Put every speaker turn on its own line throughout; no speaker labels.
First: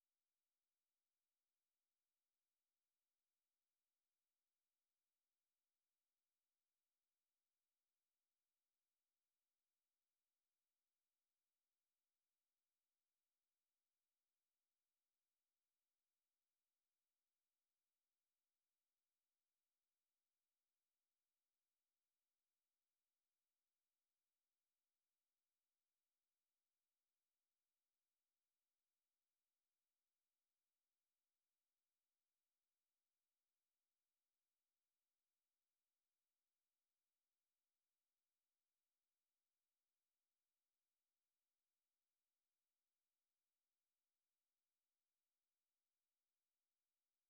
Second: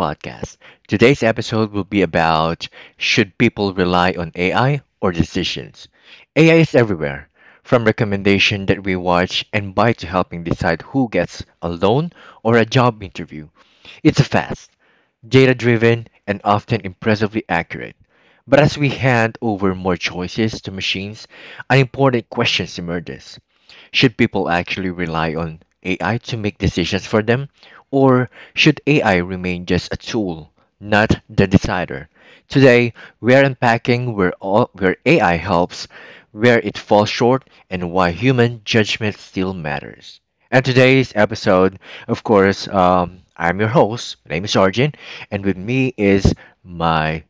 podcast. Today's episode will be about should people rely on AI or decisions? AI is everywhere, from recommendation that we watch and buy to helping decide who gets a loan or a job interview. It's fast, data-driven, and often impressively accurate. But as we hand over more choices to machines, an important question emerges. Should people actually rely on AI to make decisions for them, or should AI remain just a tool, not the decider? Today, we're unpacking where AI helps, where it falls short, and why human judgment still matters. And today's episode, of course, I'm your host. My name is Arjun, and with me is my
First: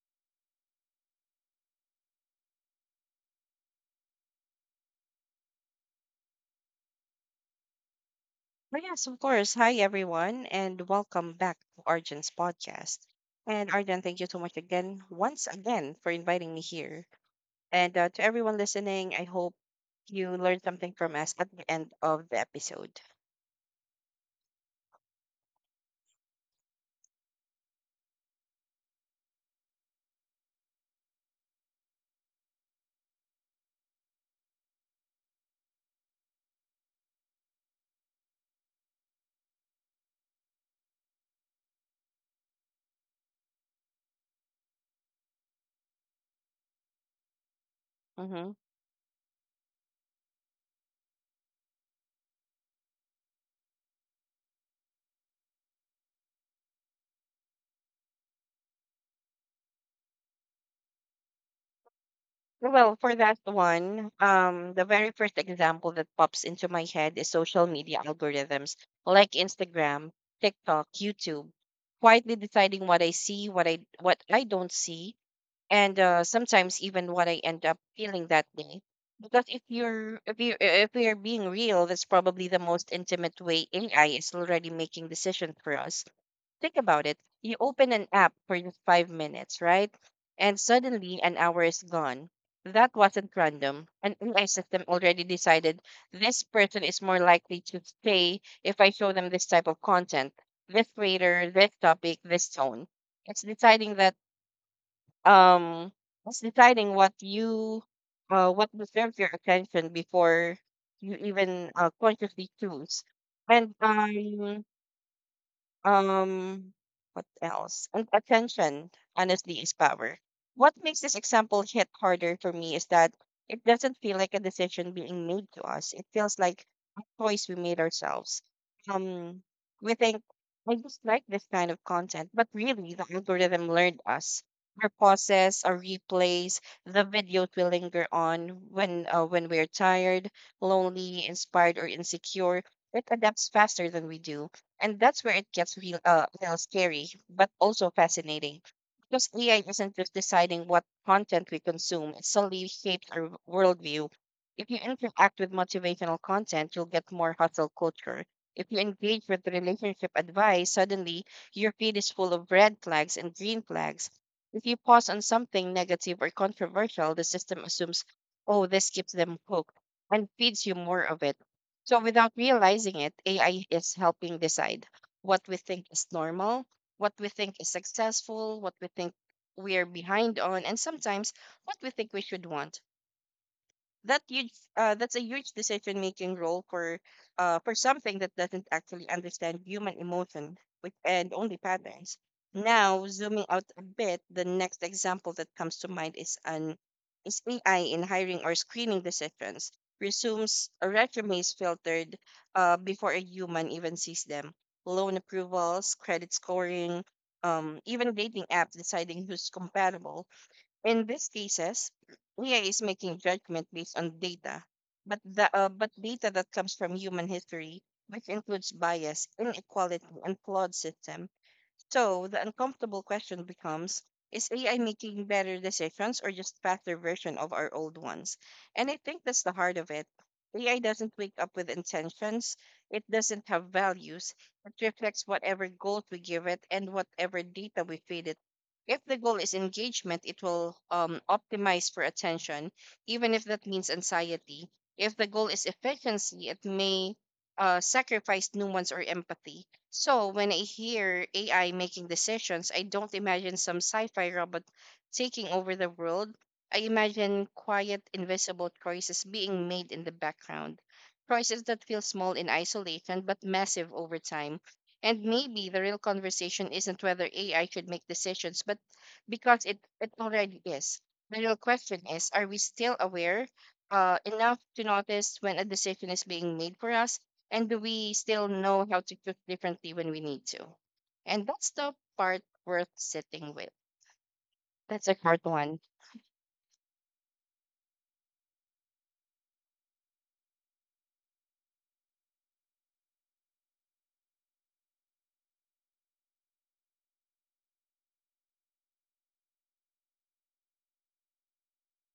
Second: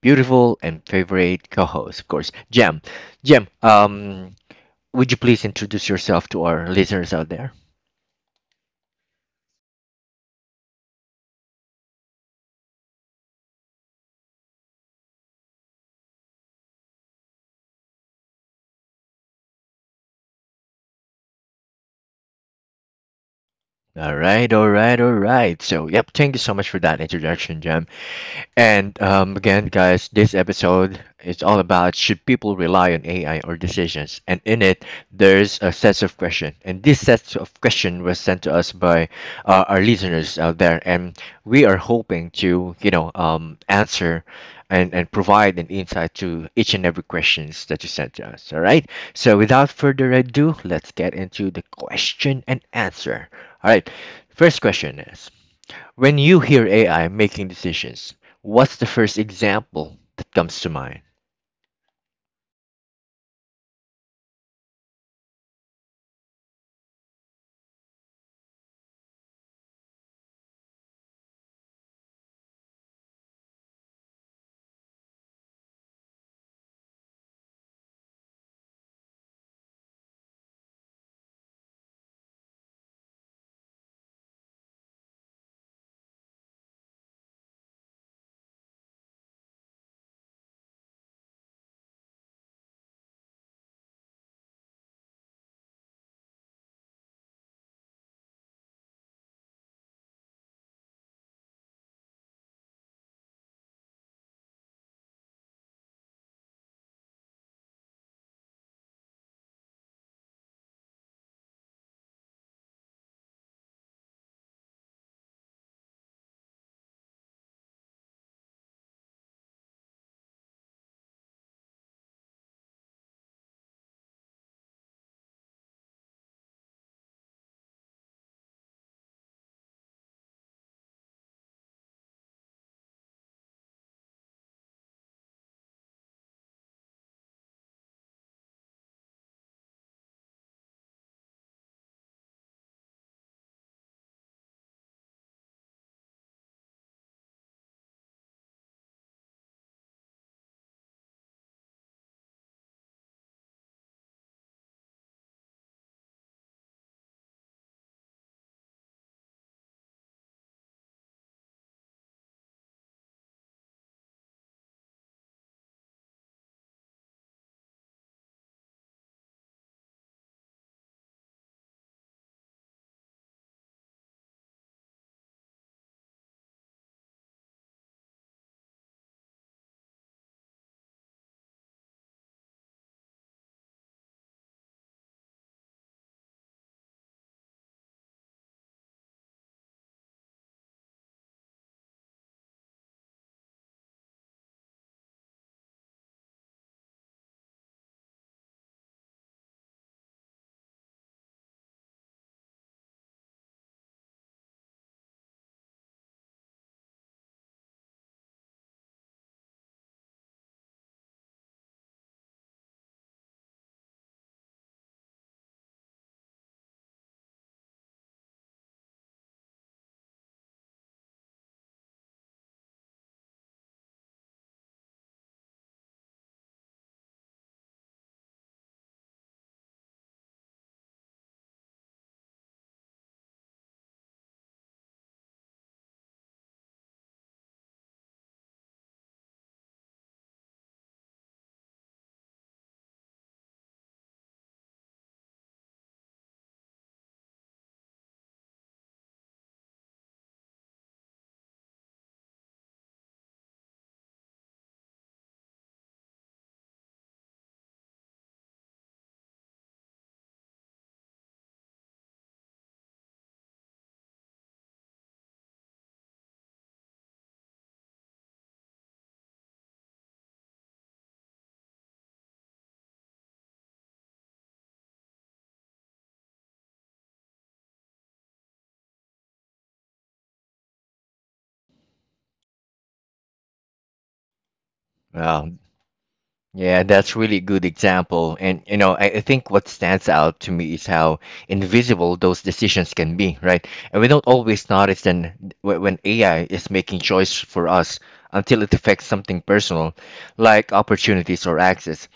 beautiful and favorite co-host, of course, Jem. Jem, would you please introduce yourself to our listeners out there?
Oh, yes, of course. Hi, everyone, and welcome back to Arjun's podcast. And Arjun, thank you so much again, once again, for inviting me here. And to everyone listening, I hope you learned something from us at the end of the episode.
All right, all right, all right. So, yep, thank you so much for that introduction, Jam. And again, guys, this episode is all about should people rely on AI or decisions? And in it, there's a set of question. And this set of question was sent to us by our listeners out there, and we are hoping to, answer and provide an insight to each and every questions that you sent to
Hmm.
us. All right. So without further ado, let's get into the question and answer. All right. First question is. When you hear AI making decisions, what's the first example that comes to mind?
Well, for that one, the very first example that pops into my head is social media algorithms like Instagram, TikTok, YouTube, quietly deciding what I see, what I don't see, and sometimes even what I end up feeling that day. Because if you're if you if we are being real, that's probably the most intimate way AI is already making decisions for us. Think about it. You open an app for just 5 minutes, right? And suddenly an hour is gone. That wasn't random. An AI system already decided this person is more likely to stay if I show them this type of content, this creator, this topic, this tone. It's deciding that um it's deciding what you what deserves your attention before you even consciously choose and um, what else? And attention, honestly, is power. What makes this example hit harder for me is that it doesn't feel like a decision being made to us. It feels like a choice we made ourselves. Um, we think, I just like this kind of content, but really, the algorithm learned us. Our pauses, our replays, the videos we linger on when we're tired, lonely, inspired, or insecure. It adapts faster than we do, and that's where it gets real scary, but also fascinating. Because AI isn't just deciding what content we consume, it solely shapes our worldview. If you interact with motivational content, you'll get more hustle culture. If you engage with relationship advice, suddenly your feed is full of red flags and green flags. If you pause on something negative or controversial, the system assumes, oh, this keeps them hooked and feeds you more of it. So without realizing it, AI is helping decide what we think is normal, what we think is successful, what we think we are behind on, and sometimes what we think we should want. That huge uh, that's a huge decision making role for something that doesn't actually understand human emotion with and only patterns. Now zooming out a bit, the next example that comes to mind is an is AI in hiring or screening decisions. Resumes filtered before a human even sees them, loan approvals, credit scoring, even dating apps deciding who's compatible. In these cases, AI is making judgment based on data, but the but data that comes from human history, which includes bias, inequality, and flawed system. So the uncomfortable question becomes, is AI making better decisions or just faster version of our old ones? And I think that's the heart of it. AI doesn't wake up with intentions. It doesn't have values. It reflects whatever goals we give it and whatever data we feed it. If the goal is engagement, it will optimize for attention, even if that means anxiety. If the goal is efficiency, it may sacrifice nuance or empathy. So when I hear AI making decisions, I don't imagine some sci-fi robot taking over the world. I imagine quiet, invisible choices being made in the background. Choices that feel small in isolation but massive over time. And maybe the real conversation isn't whether AI should make decisions, but because it already is. The real question is, are we still aware enough to notice when a decision is being made for us? And we still know how to cook differently when we need to. And that's the part worth sitting with. That's a hard
Well,
one.
yeah, that's really good example. And you know, I think what stands out to me is how invisible those decisions can be, right? And we don't always notice then when AI is making choice for us until it affects something personal, like opportunities or access.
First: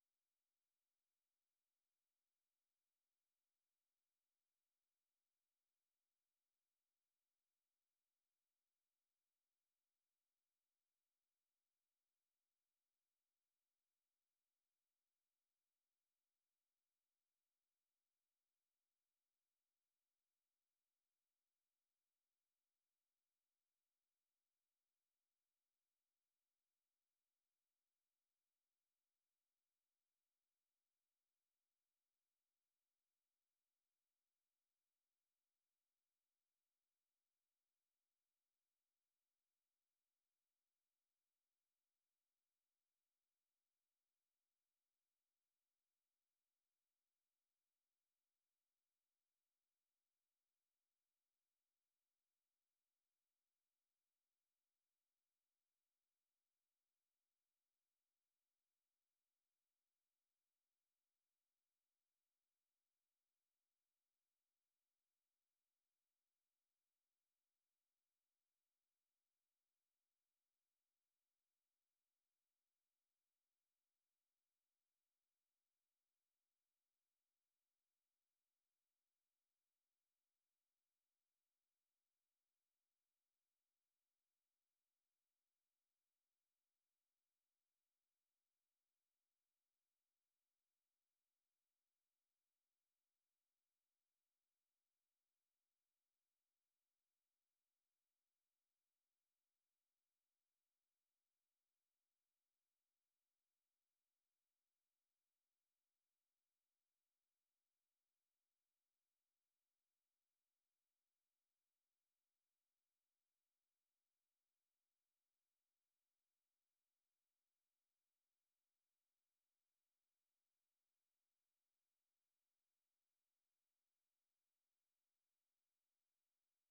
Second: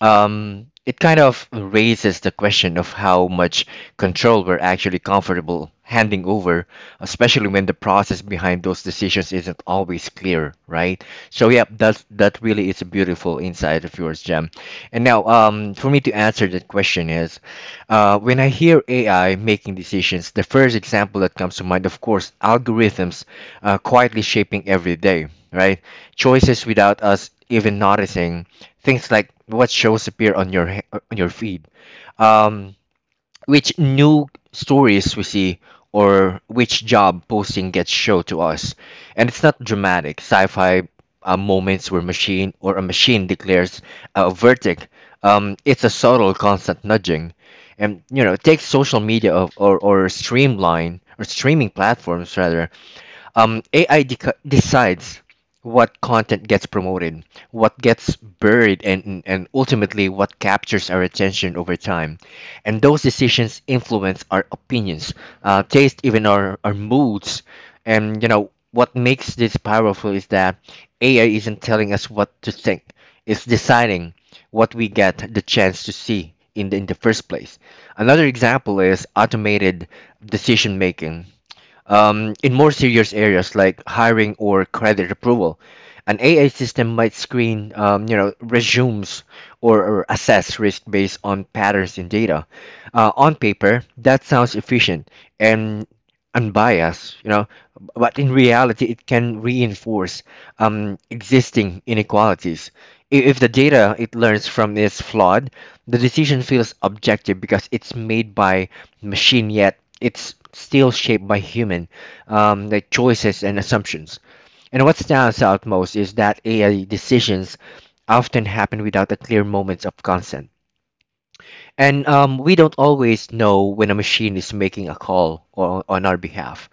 It kind of raises the question of how much control we're actually comfortable handing over, especially when the process behind those decisions isn't always clear, right? So yeah, that's that really is a beautiful insight of yours, Jem. And now, for me to answer that question is, when I hear AI making decisions, the first example that comes to mind, of course, algorithms quietly shaping every day, right? Choices without us even noticing things like what shows appear on your on your feed, um, which new stories we see, or which job posting gets shown to us. And it's not dramatic sci-fi moments where machine or a machine declares a verdict. It's a subtle, constant nudging, and you know, take social media of, or streamline or streaming platforms rather, AI decides what content gets promoted, what gets buried, and ultimately what captures our attention over time. And those decisions influence our opinions, taste, even our moods. And you know what makes this powerful is that AI isn't telling us what to think; it's deciding what we get the chance to see in the first place. Another example is automated decision making. In more serious areas like hiring or credit approval, an AI system might screen, resumes or assess risk based on patterns in data. On paper, that sounds efficient and unbiased, you know, but in reality, it can reinforce existing inequalities. If the data it learns from is flawed, the decision feels objective because it's made by machine, yet it's still shaped by human choices and assumptions. And what stands out most is that AI decisions often happen without a clear moment of consent and we don't always know when a machine is making a call on our behalf.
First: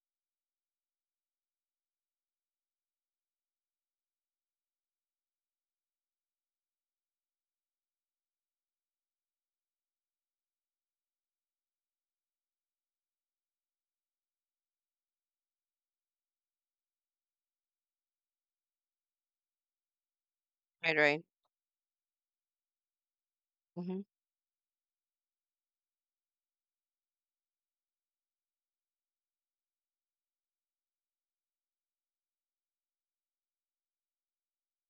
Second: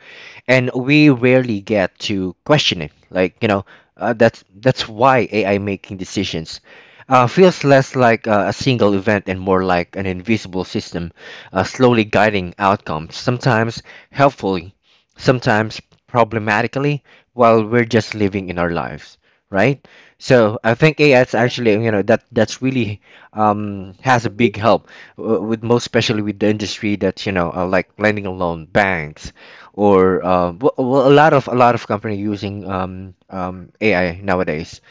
And we rarely get to question it. Like, you know, that's why AI making decisions feels less like a single event and more like an invisible system, slowly guiding outcomes, sometimes helpfully, sometimes problematically, while we're just living in our lives, right? So I
Right,
think AI
right.
is actually, you know, that's really
Hmm.
has a big help with, most especially, with the industry that you know, like lending a loan, banks, or well, a lot of company using AI nowadays,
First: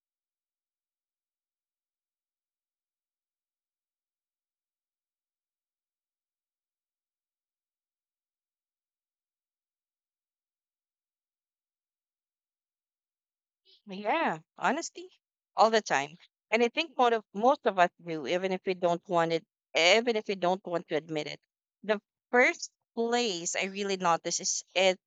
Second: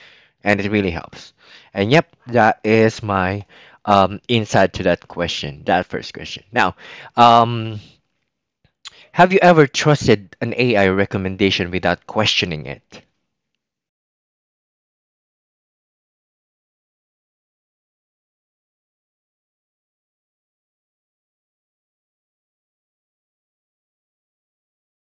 and it really helps. And yep, that is my insight to that question, that first question. Now, um, have you ever trusted an AI recommendation without questioning it?
Yeah, honesty, all the time. And I think most of us do, even if we don't want it, even if we don't want to admit it. The first place I really notice is it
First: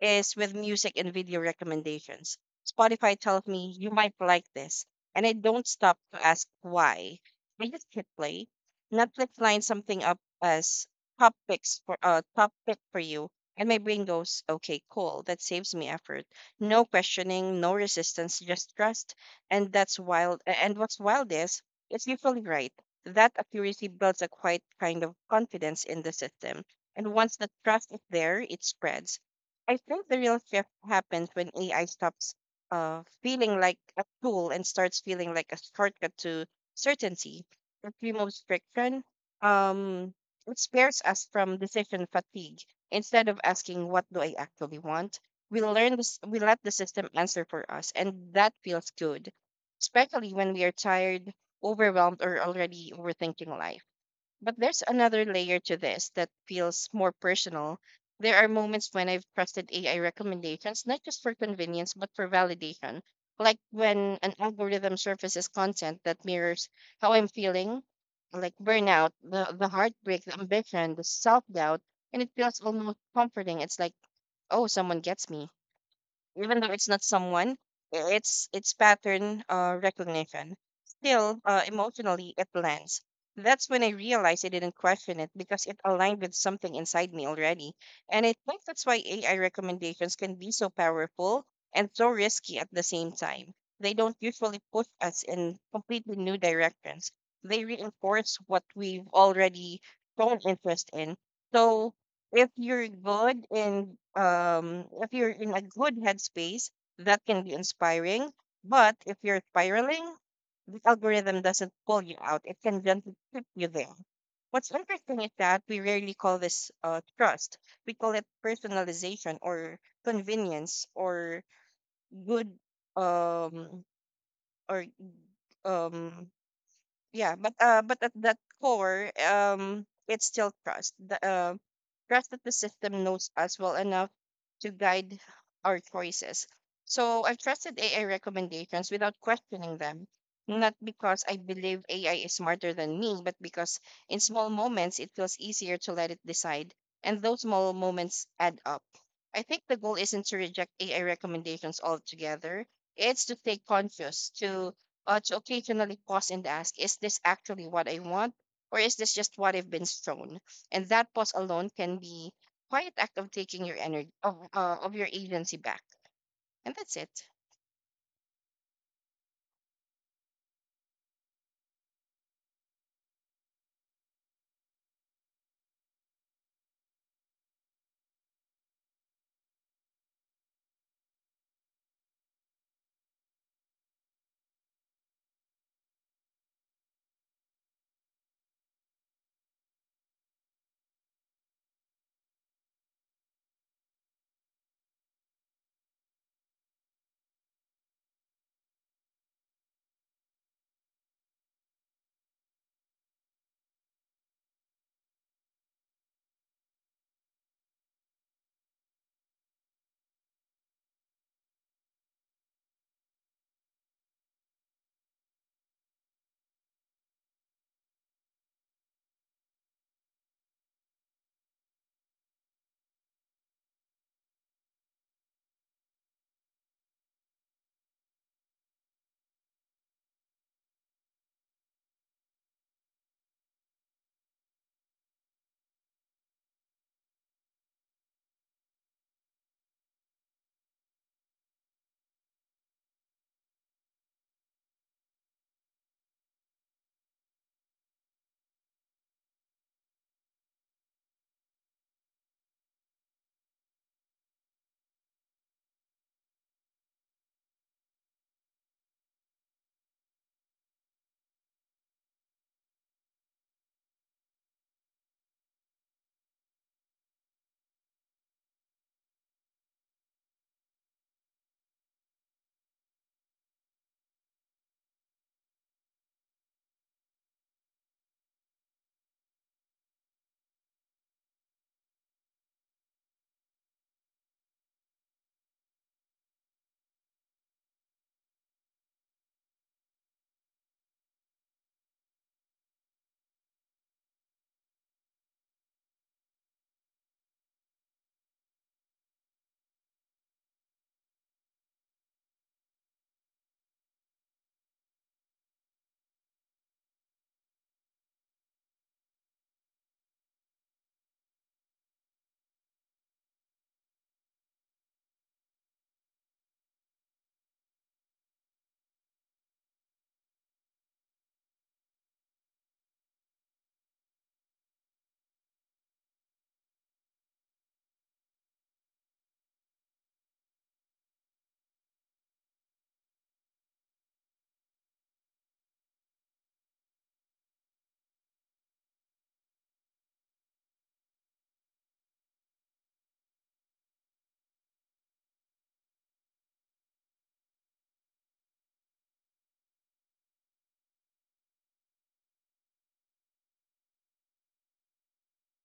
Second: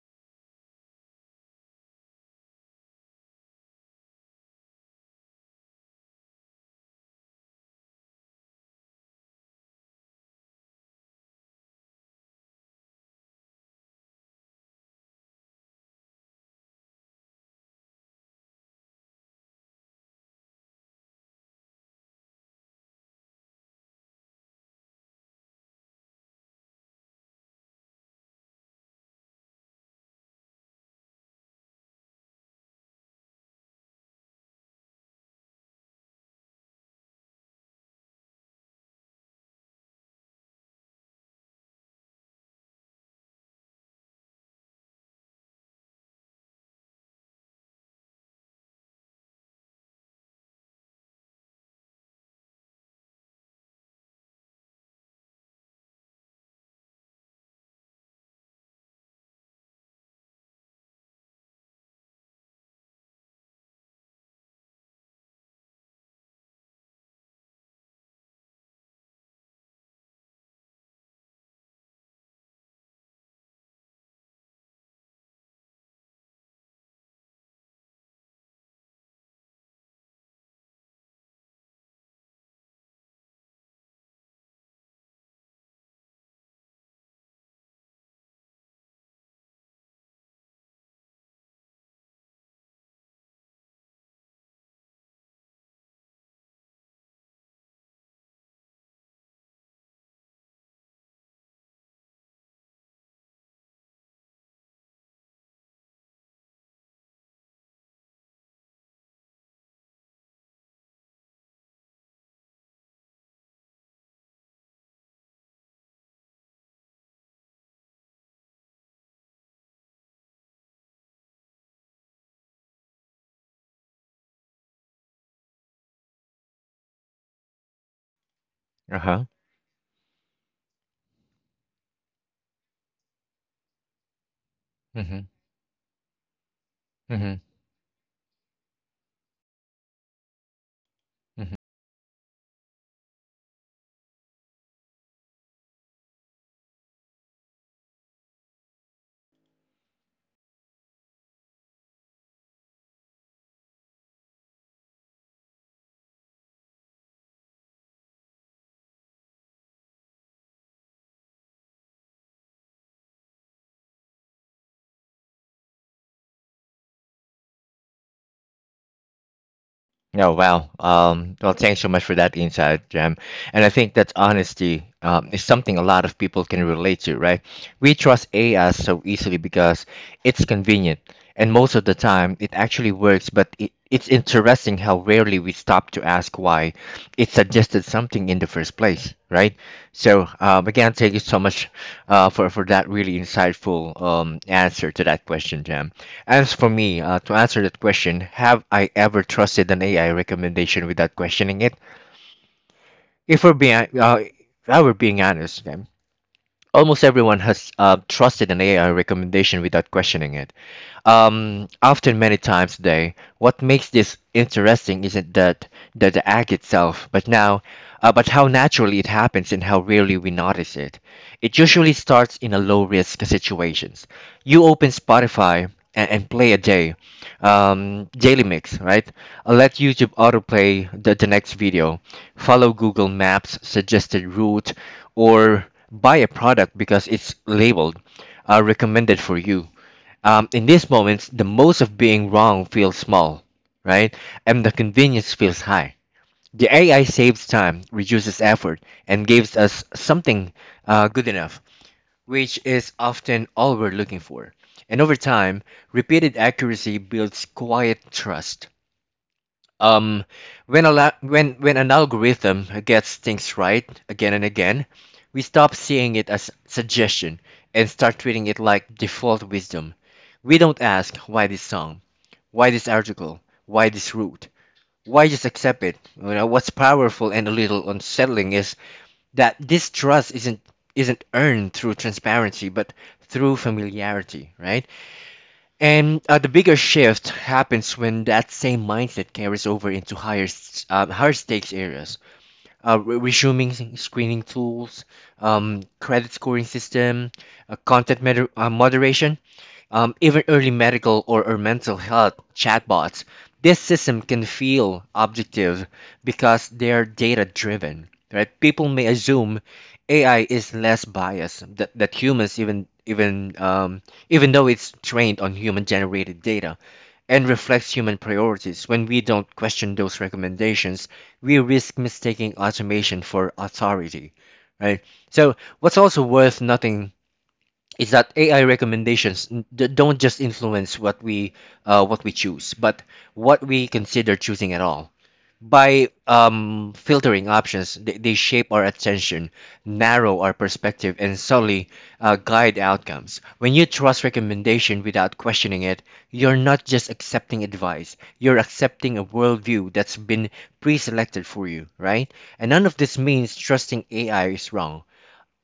is with music and video recommendations. Spotify tells me you might like this, and I don't stop to ask why. I just hit play. Netflix lines something up as top pick for you, and my brain goes, okay, cool. That saves me effort. No questioning, no resistance, just trust. And what's wild is it's usually right. That accuracy builds a quiet kind of confidence in the system. And once the trust is there, it spreads. I think the real shift happens when AI stops feeling like a tool and starts feeling like a shortcut to certainty. It removes friction. Um, it spares us from decision fatigue. Instead of asking, "What do I actually want?" we learn this. We let the system answer for us, and that feels good, especially when we are tired, overwhelmed, or already overthinking life. But there's another layer to this that feels more personal. There are moments when I've trusted AI recommendations, not just for convenience, but for validation. Like when an algorithm surfaces content that mirrors how I'm feeling, like burnout, the heartbreak, the ambition, the self doubt, and it feels almost comforting. It's like, oh, someone gets me, even though it's not someone, it's pattern recognition. Still, emotionally, it lands. That's when I realized I didn't question it because it aligned with something inside me already. And I think that's why AI recommendations can be so powerful and so risky at the same time. They don't usually push us in completely new directions. They reinforce what we've already shown interest in. So if you're in a good headspace, that can be inspiring, but if you're spiraling, the algorithm doesn't pull you out. It can gently keep you there. What's interesting is that we rarely call this trust. We call it personalization, or convenience, good um or um yeah. But at that core
Uh-huh.
um it's still trust, the trust that the system knows us well enough to guide
Mm-hmm.
our choices. So
Mm-hmm.
I've trusted AI recommendations without questioning them, not because I believe AI is smarter than me, but because in small moments it feels easier to let it decide, and those small moments add up. I think the goal isn't to reject AI recommendations altogether. It's to stay conscious, to occasionally pause and ask, is this actually what I want? Or is this just what I've been shown? And that pause alone can be quiet act of taking your energy of your agency back. And that's it.
Oh, wow. Well, thanks so much for that insight, Jam. And I think that honesty is something a lot of people can relate to, right? We trust AI so easily because it's convenient, and most of the time it actually works, but it's interesting how rarely we stop to ask why it suggested something in the first place, right? So, again, thank you so much for that really insightful answer to that question, Jam. As for me, to answer that question, have I ever trusted an AI recommendation without questioning it? If if I were being honest, almost everyone has trusted an AI recommendation without questioning it, often many times a day. What makes this interesting isn't that the act itself, but but how naturally it happens and how rarely we notice it. It usually starts in a low risk situations. You open Spotify and play a daily mix, right? Let YouTube autoplay the next video, follow Google Maps suggested route, or buy a product because it's labeled recommended for you. In these moments, the most of being wrong feels small, right? And the convenience feels high. The AI saves time, reduces effort, and gives us something good enough, which is often all we're looking for. And over time, repeated accuracy builds quiet trust. Um, when when an algorithm gets things right again and again, we stop seeing it as suggestion and start treating it like default wisdom. We don't ask why this song, why this article, why this route. Why just accept it? You know, what's powerful and a little unsettling is that this trust isn't earned through transparency, but through familiarity, right? And the bigger shift happens when that same mindset carries over into higher stakes areas, resuming screening tools, credit scoring system, moderation, even early medical or mental health chatbots, this system can feel objective because they're data driven, right? People may assume AI is less biased that humans, even even though it's trained on human generated data and reflects human priorities. When we don't question those recommendations, we risk mistaking automation for authority, right? So what's also worth nothing is that AI don't just influence what we choose, but what we consider choosing at all. By filtering options, they shape our attention, narrow our perspective, and solely guide outcomes. When you trust recommendation without questioning it, you're not just accepting advice; you're accepting a worldview that's been pre-selected for you, right? And none of this means trusting AI is wrong.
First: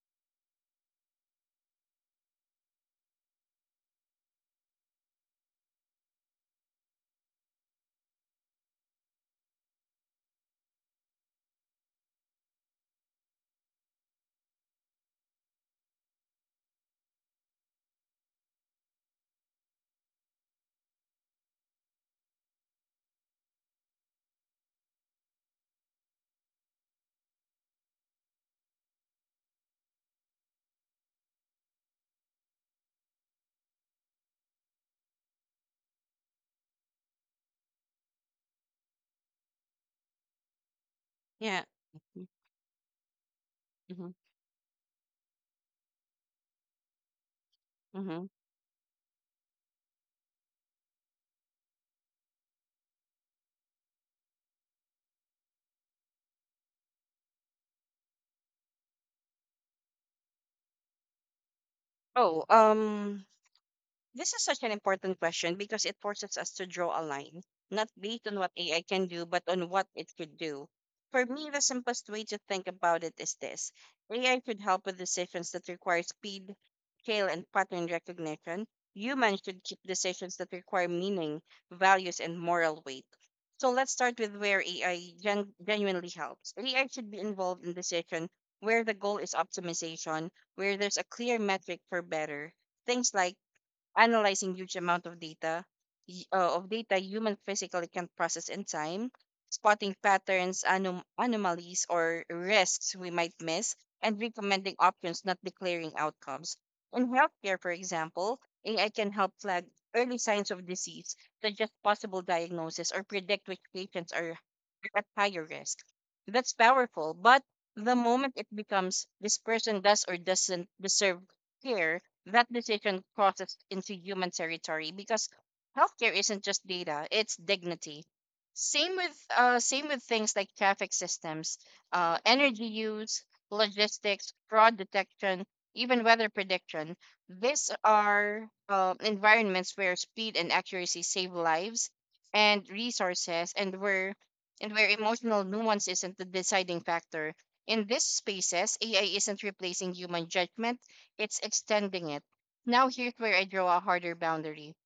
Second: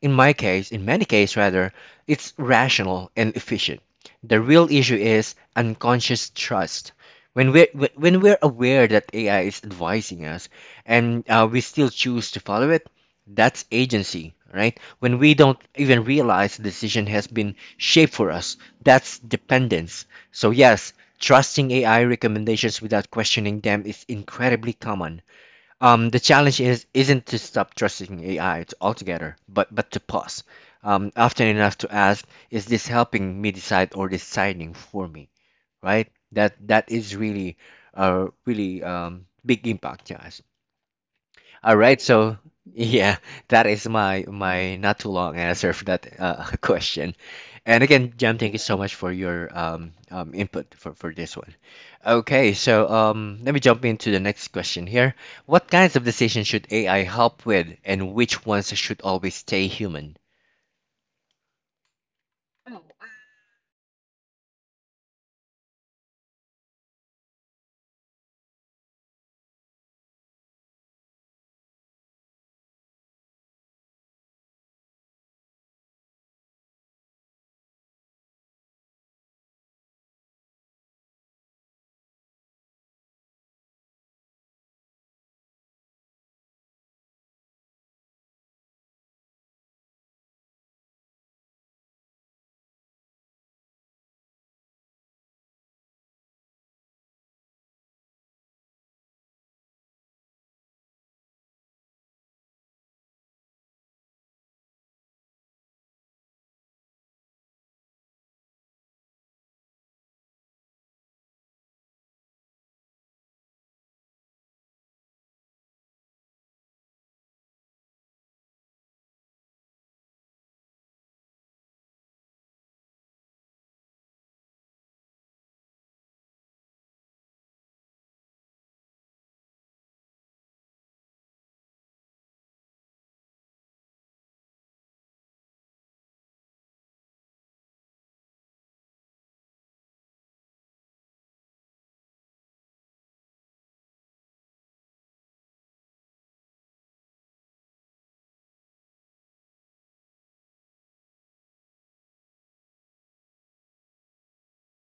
In many cases rather, it's rational and efficient. The real issue is unconscious trust. When we're aware that AI is advising us, and we still choose to follow it, that's agency, right? When we don't even realize the decision has been shaped for us, that's dependence. So yes, trusting AI recommendations without questioning them is incredibly common. The challenge is isn't to stop trusting AI altogether, but to pause often enough to ask, is this helping me decide or deciding for me? Right? That is really, a really big impact, yeah.
Yeah.
All right, so yeah, that is
Mm-hmm.
my not too long answer for that question. And again,
Mm-hmm.
Jam, thank you so much for your input for this one. Okay, so let me jump into the next question here. What kinds of decisions should AI help with, and which ones should always stay human?
Oh, um, This is such an important question because it forces us to draw a line, not based on what AI can do, but on what it could do. For me, the simplest way to think about it is this: AI could help with decisions that require speed, scale, and pattern recognition. Humans should keep decisions that require meaning, values, and moral weight. So let's start with where AI genuinely helps. AI should be involved in decision where the goal is optimization, where there's a clear metric for better. Things like analyzing huge amount of data of data human physically can process in time, spotting patterns, anomalies, or risks we might miss, and recommending options, not declaring outcomes. In healthcare, for example, AI can help flag early signs of disease, suggest possible diagnosis, or predict which patients are at higher risk. That's powerful, but the moment it becomes this person does or doesn't deserve care, that decision crosses into human territory, because healthcare isn't just data, it's dignity. Same with things like traffic systems, energy use, logistics, fraud detection, even weather prediction. These are environments where speed and accuracy save lives and resources, and where emotional nuance isn't the deciding factor. In these spaces, AI isn't replacing human judgment, it's extending it. Now, here's where I draw a harder boundary.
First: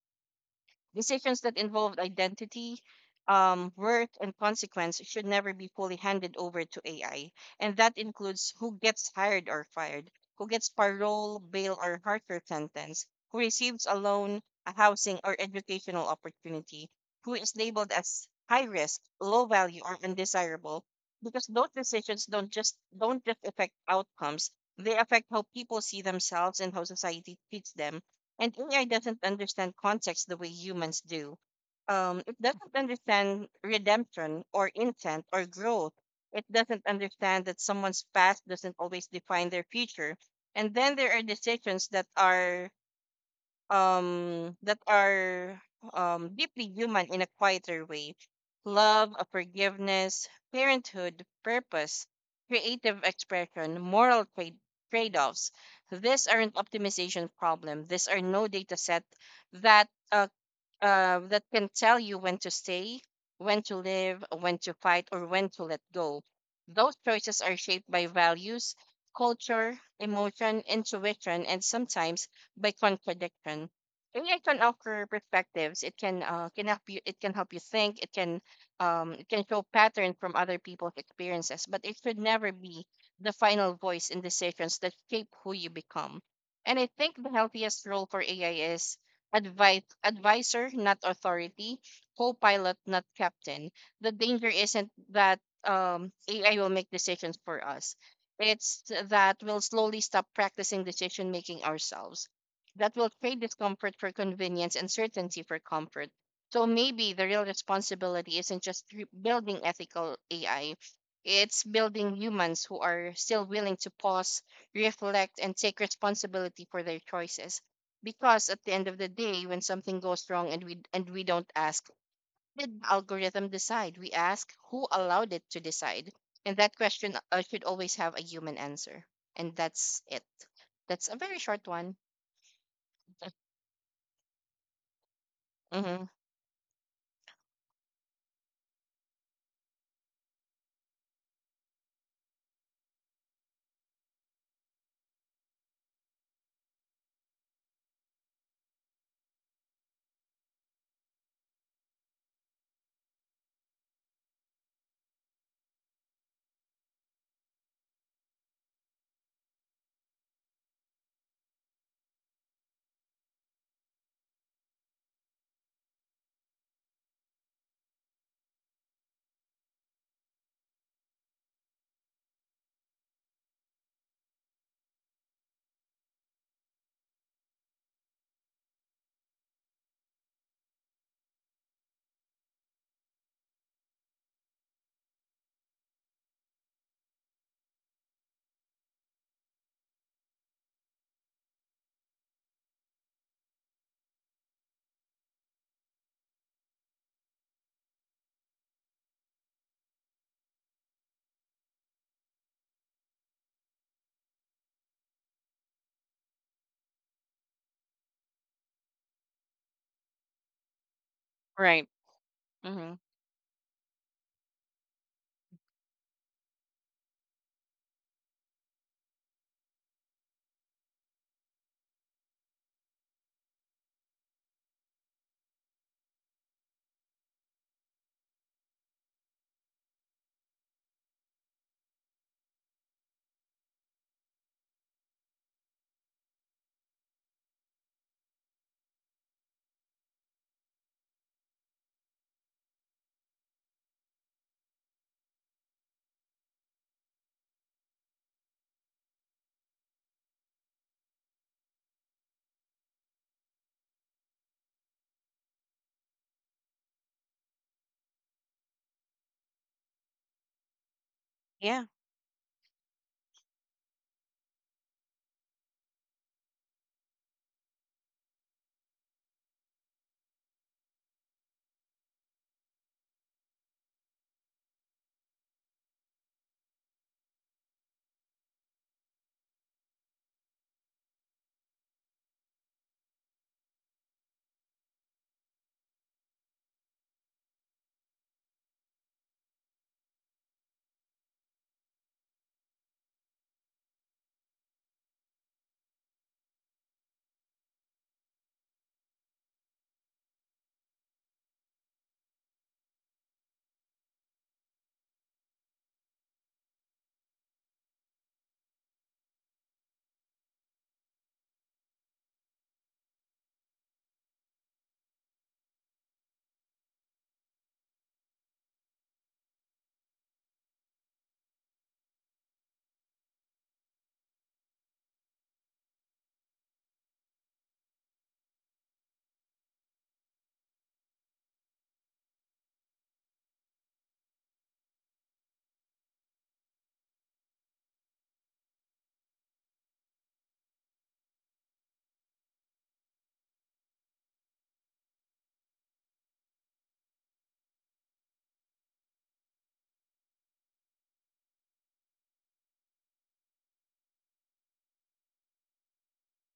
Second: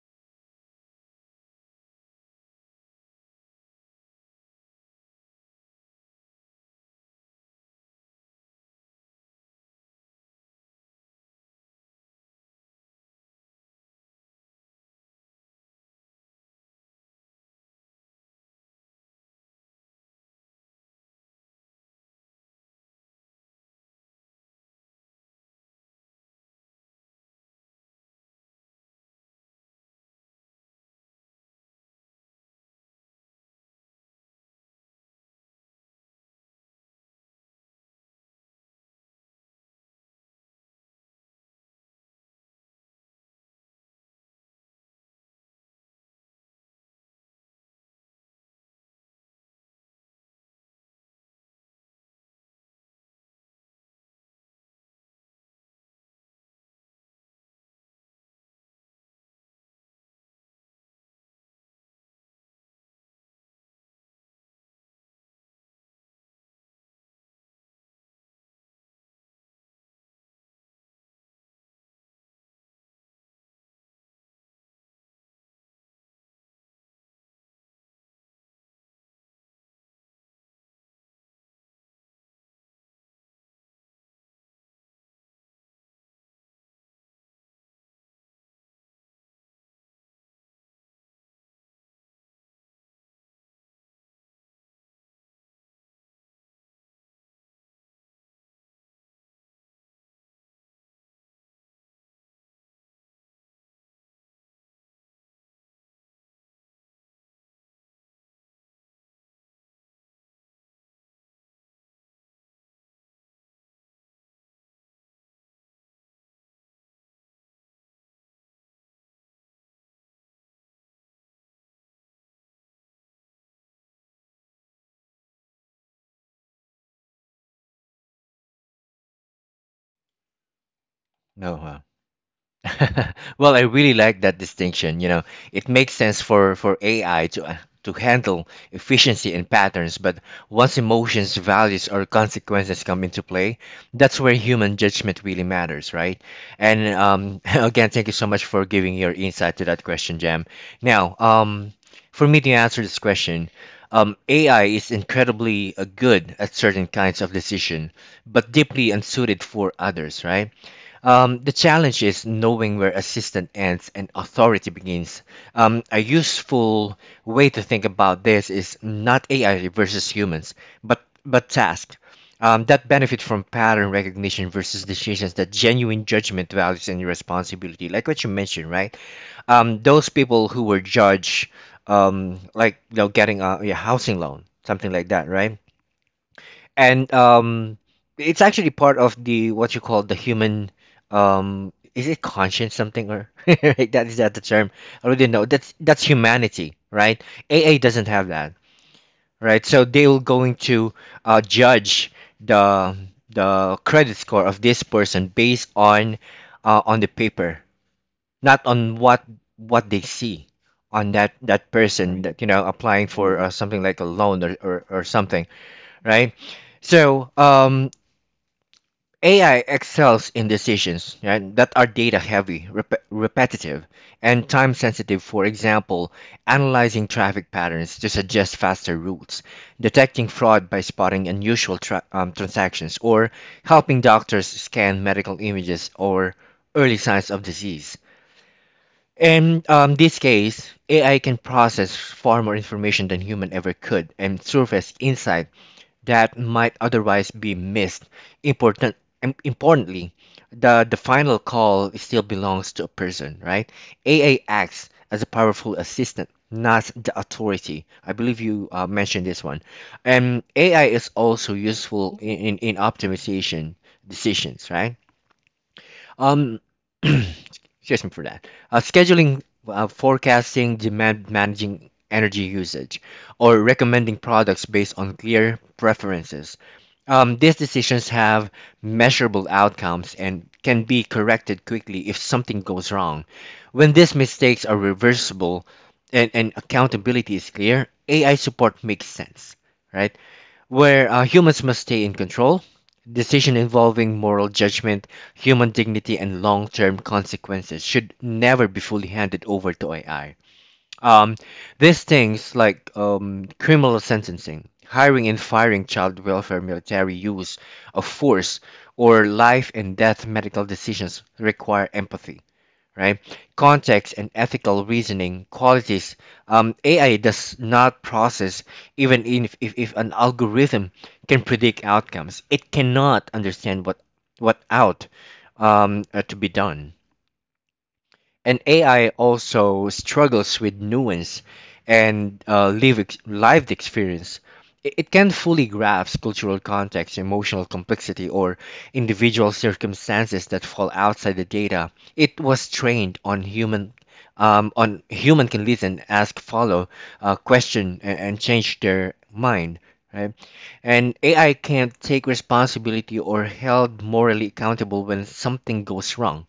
Decisions that involved identity, worth, and consequence should never be fully handed over to AI. And that includes who gets hired or fired, who gets parole, bail, or harsher sentence, who receives a loan, a housing, or educational opportunity, who is labeled as high risk, low value, or undesirable. Because those decisions don't just affect outcomes, they affect how people see themselves and how society treats them. And AI doesn't understand context the way humans do. It doesn't understand redemption or intent or growth. It doesn't understand that someone's past doesn't always define their future. And then there are decisions that are um that are deeply human in a quieter way: love, forgiveness, parenthood, purpose, creative expression, moral trade-offs. These aren't optimization problem these are no data set that that can tell you when to stay, when to live, when to fight, or when to let go. Those choices are shaped by values, culture, emotion, intuition, and sometimes by contradiction. AI can offer perspectives. It can help you. It can help you think. It can show pattern from other people's experiences. But it should never be the final voice in decisions that shape who you become. And I think the healthiest role for AI is advice advisor, not authority; co-pilot, not captain. The danger isn't that AI will make decisions for us. It's that we'll slowly stop practicing decision making ourselves, that will trade discomfort for convenience and certainty for comfort. So maybe the real responsibility isn't just building ethical AI, it's building humans who are still willing to pause, reflect, and take responsibility for their choices. Because at the end of the day when something goes wrong, and we don't ask did the algorithm decide, we ask who allowed it to decide. And that question should always have a human answer. And that's it. That's a very
No,
short
huh?
one.
Well, I really like that distinction. You know, it makes
Mm-hmm.
sense for AI to handle efficiency and patterns, but once emotions, values, or consequences come into play, that's where human judgment really matters, right? And again, thank you so much for giving your insight to that question, Jam. Now, for me to answer this question, AI is incredibly good at certain kinds of decision, but deeply unsuited for others, right? The challenge is knowing where assistance ends and authority begins. A useful way to think about this is not AI versus humans, but task that benefit from pattern recognition versus decisions that genuine judgment values and responsibility, like what you mentioned, right? Those people who were judged, like, getting a housing loan, something like that, right? and It's actually part of the what you call the human, is it conscience something or right, that is that the term? I already know that's humanity, right? AA doesn't have that, right? So they're going to judge the credit score of this person based on the paper, not on what they see on that
Right.
person that
Mm-hmm.
applying for something like a loan, or something, right? So AI excels in decisions, right, that are data heavy, repetitive, and time sensitive. For example, analyzing traffic patterns to suggest faster routes, detecting fraud by spotting unusual transactions, or helping doctors scan medical images or early signs of disease. In this case, AI can process far more information than human ever could and surface insight that might otherwise be missed. Important, Importantly, the final call still belongs to a person, right? AA acts as a powerful assistant, not the authority. I believe you mentioned this one. And AI is also
Yeah.
useful in, in optimization decisions, right? Um, excuse me for that. Scheduling, forecasting, demand managing energy usage, or recommending products based on clear preferences. These decisions have measurable outcomes and can be corrected quickly if something goes wrong. When these mistakes are reversible, and accountability is clear, AI support makes sense, right? Where humans must stay in control. Decision involving moral judgment, human dignity, and long-term consequences should never be fully handed over to AI. Um, these things like criminal sentencing, hiring and firing, child welfare, military use of force, or life and death medical decisions require empathy, right? Context and ethical reasoning qualities. AI does not process even if an algorithm can predict outcomes. It cannot understand what out to be done. And AI also struggles with nuance and lived experience. I- It can't fully grasp cultural context, emotional complexity, or individual circumstances that fall outside the data. It was trained on human. Can listen, ask, follow, question, and, change their mind. Right? And AI can't take responsibility or held morally accountable when something goes wrong,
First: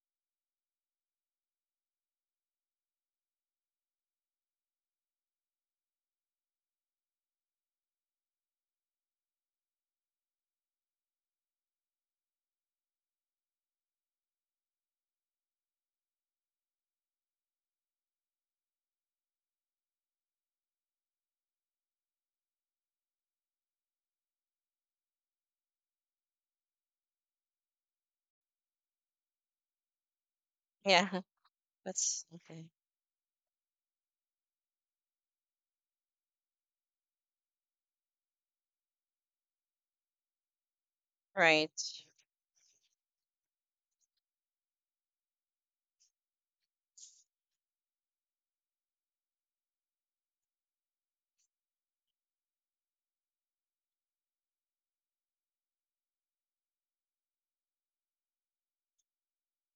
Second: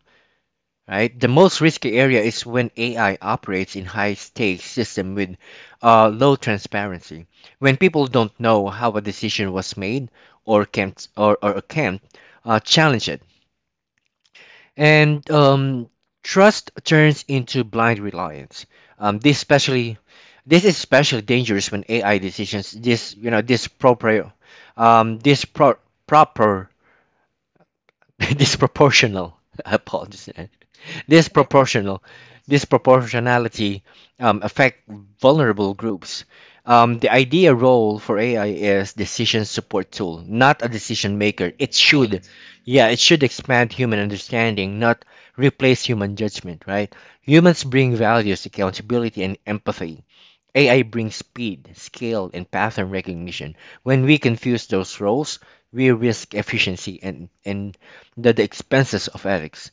right? The most risky area is when AI operates in high stakes system with low transparency. When people don't know how a decision was made or can challenge it. And Trust turns into blind reliance. Um, this especially this is especially dangerous when AI decisions this you know this proper this pro- proper disproportional apologies, eh,
Yeah.
disproportional
That's okay.
disproportionality affect vulnerable groups. The idea role for AI is decision support tool, not a decision maker. It
Right.
should. Correct. Yeah, it should expand human understanding, not replace human judgment, right? Humans bring values, accountability, and empathy. AI brings speed, scale, and pattern recognition. When we confuse those roles, we risk efficiency and, the expenses of ethics.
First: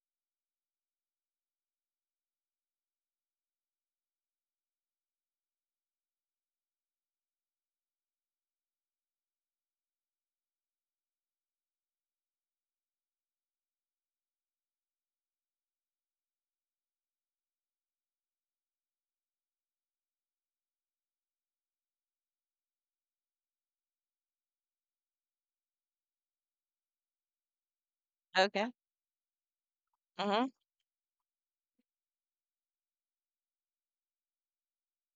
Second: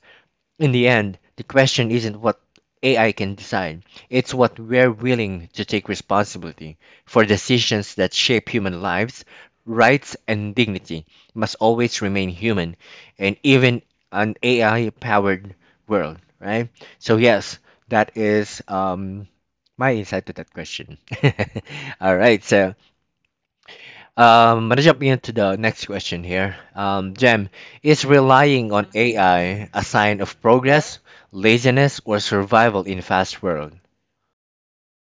In the end, the question isn't what AI can decide, it's what we're willing to take responsibility for. Decisions that shape human lives, rights, and dignity must always remain human, and even an AI powered world, right? So, yes, that is. My insight to that question. All right, so I'm gonna jump into the next question here. Jem, is
Okay.
relying on AI a sign of
Mm-hmm.
progress, laziness, or survival in fast world?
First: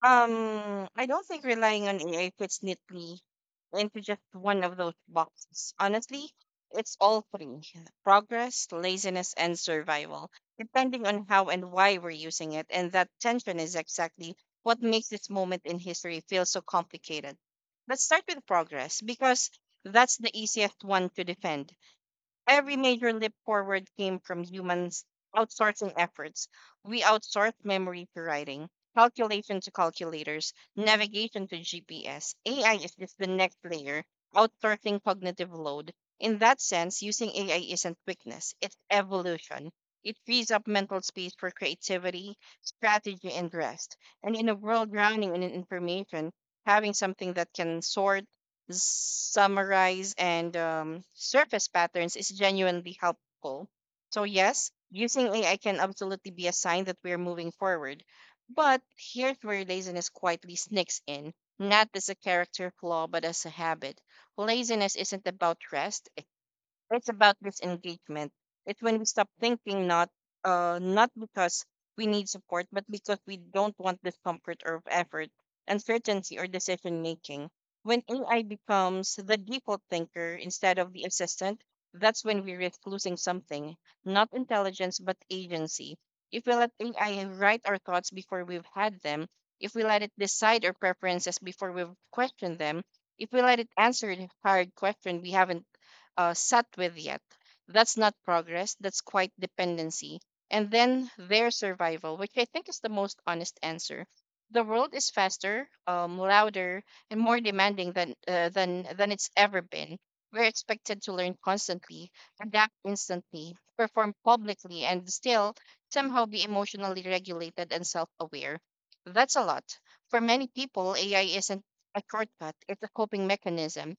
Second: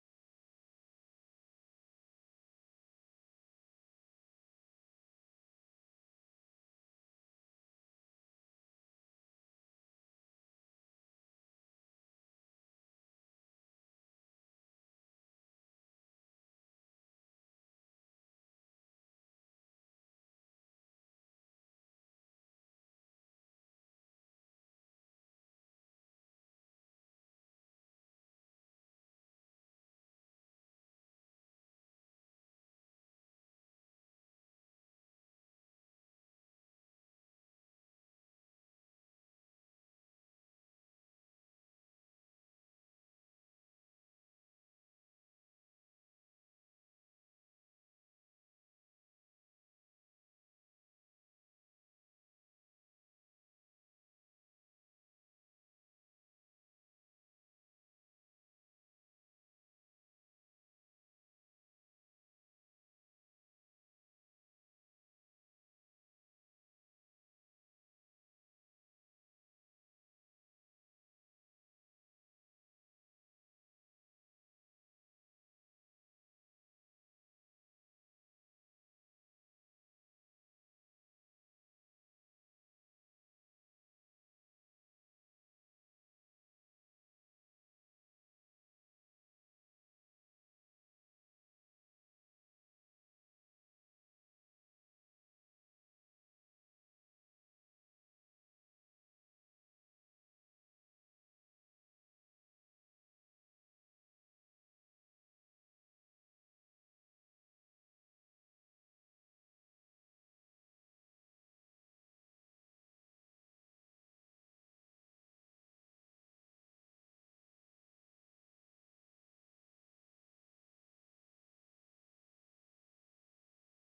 I don't think relying on AI fits neatly into just one of those boxes. Honestly, it's all three: progress, laziness, and survival, depending on how and why we're using it. And that tension is exactly what makes this moment in history feel so complicated. Let's start with progress, because that's the easiest one to defend. Every major leap forward came from humans outsourcing efforts. We outsourced memory to writing, calculation to calculators, navigation to GPS. AI is just the next layer, outsourcing cognitive load. In that sense, using AI isn't weakness, it's evolution. It frees up mental space for creativity, strategy, and rest. And in a world drowning in information, having something that can sort, summarize, and surface patterns is genuinely helpful. So, yes, using AI can absolutely be a sign that we're moving forward. But here's where laziness quietly sneaks in, not as a character flaw, but as a habit. Laziness isn't about rest, it's about this engagement. It's when we stop thinking, not because we need support, but because we don't want discomfort or effort, uncertainty or decision making. When AI becomes the default thinker instead of the assistant, that's when we risk losing something, not intelligence but agency. If we let AI write our thoughts before we've had them, if we let it decide our preferences before we've questioned them, if we let it answer the hard question we haven't sat with yet. That's not progress, that's quite dependency. And then their survival, which I think is the most honest answer. The world is faster, louder, and more demanding than, than it's ever been. We're expected to learn constantly, adapt instantly, perform publicly, and still somehow be emotionally regulated and self aware. That's a lot. For many people, AI isn't a shortcut, it's a coping mechanism,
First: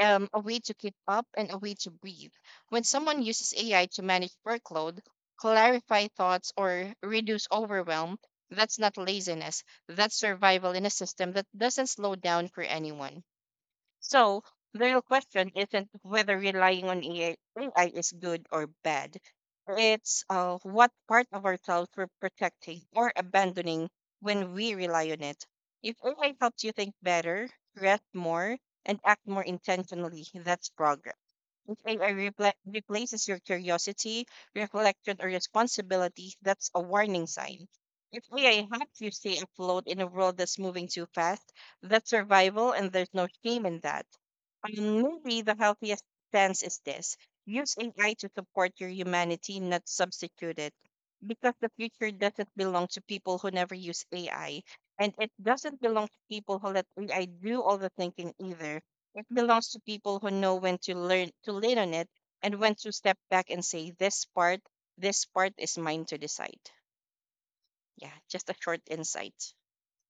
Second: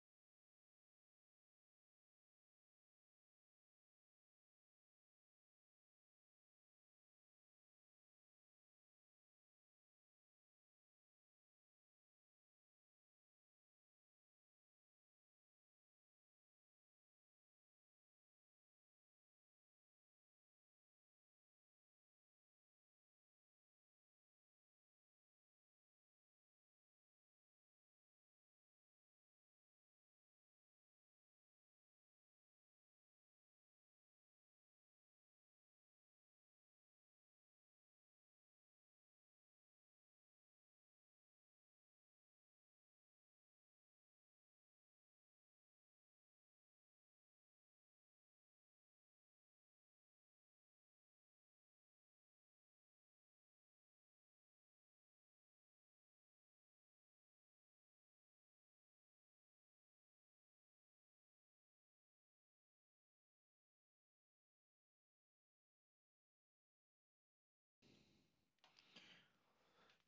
a way to keep up and a way to breathe. When someone uses AI to manage workload, clarify thoughts, or reduce overwhelm, that's not laziness. That's survival in a system that doesn't slow down for anyone. So the real question isn't whether relying on AI is good or bad. It's what part of ourselves we're protecting or abandoning when we rely on it. If AI helps you think better, rest more, and act more intentionally, that's progress. If AI replaces your curiosity, reflection, or responsibility, that's a warning sign. If AI helps you stay afloat in a world that's moving too fast, that's survival, and there's no shame in that. Maybe the healthiest stance is this: use AI to support your humanity, not substitute it. Because the future doesn't belong to people who never use AI. And it doesn't belong to people who let AI do all the thinking either. It belongs to people who know when to learn to lean on it and when to step back and say, this part is mine to decide. Yeah, just a short insight.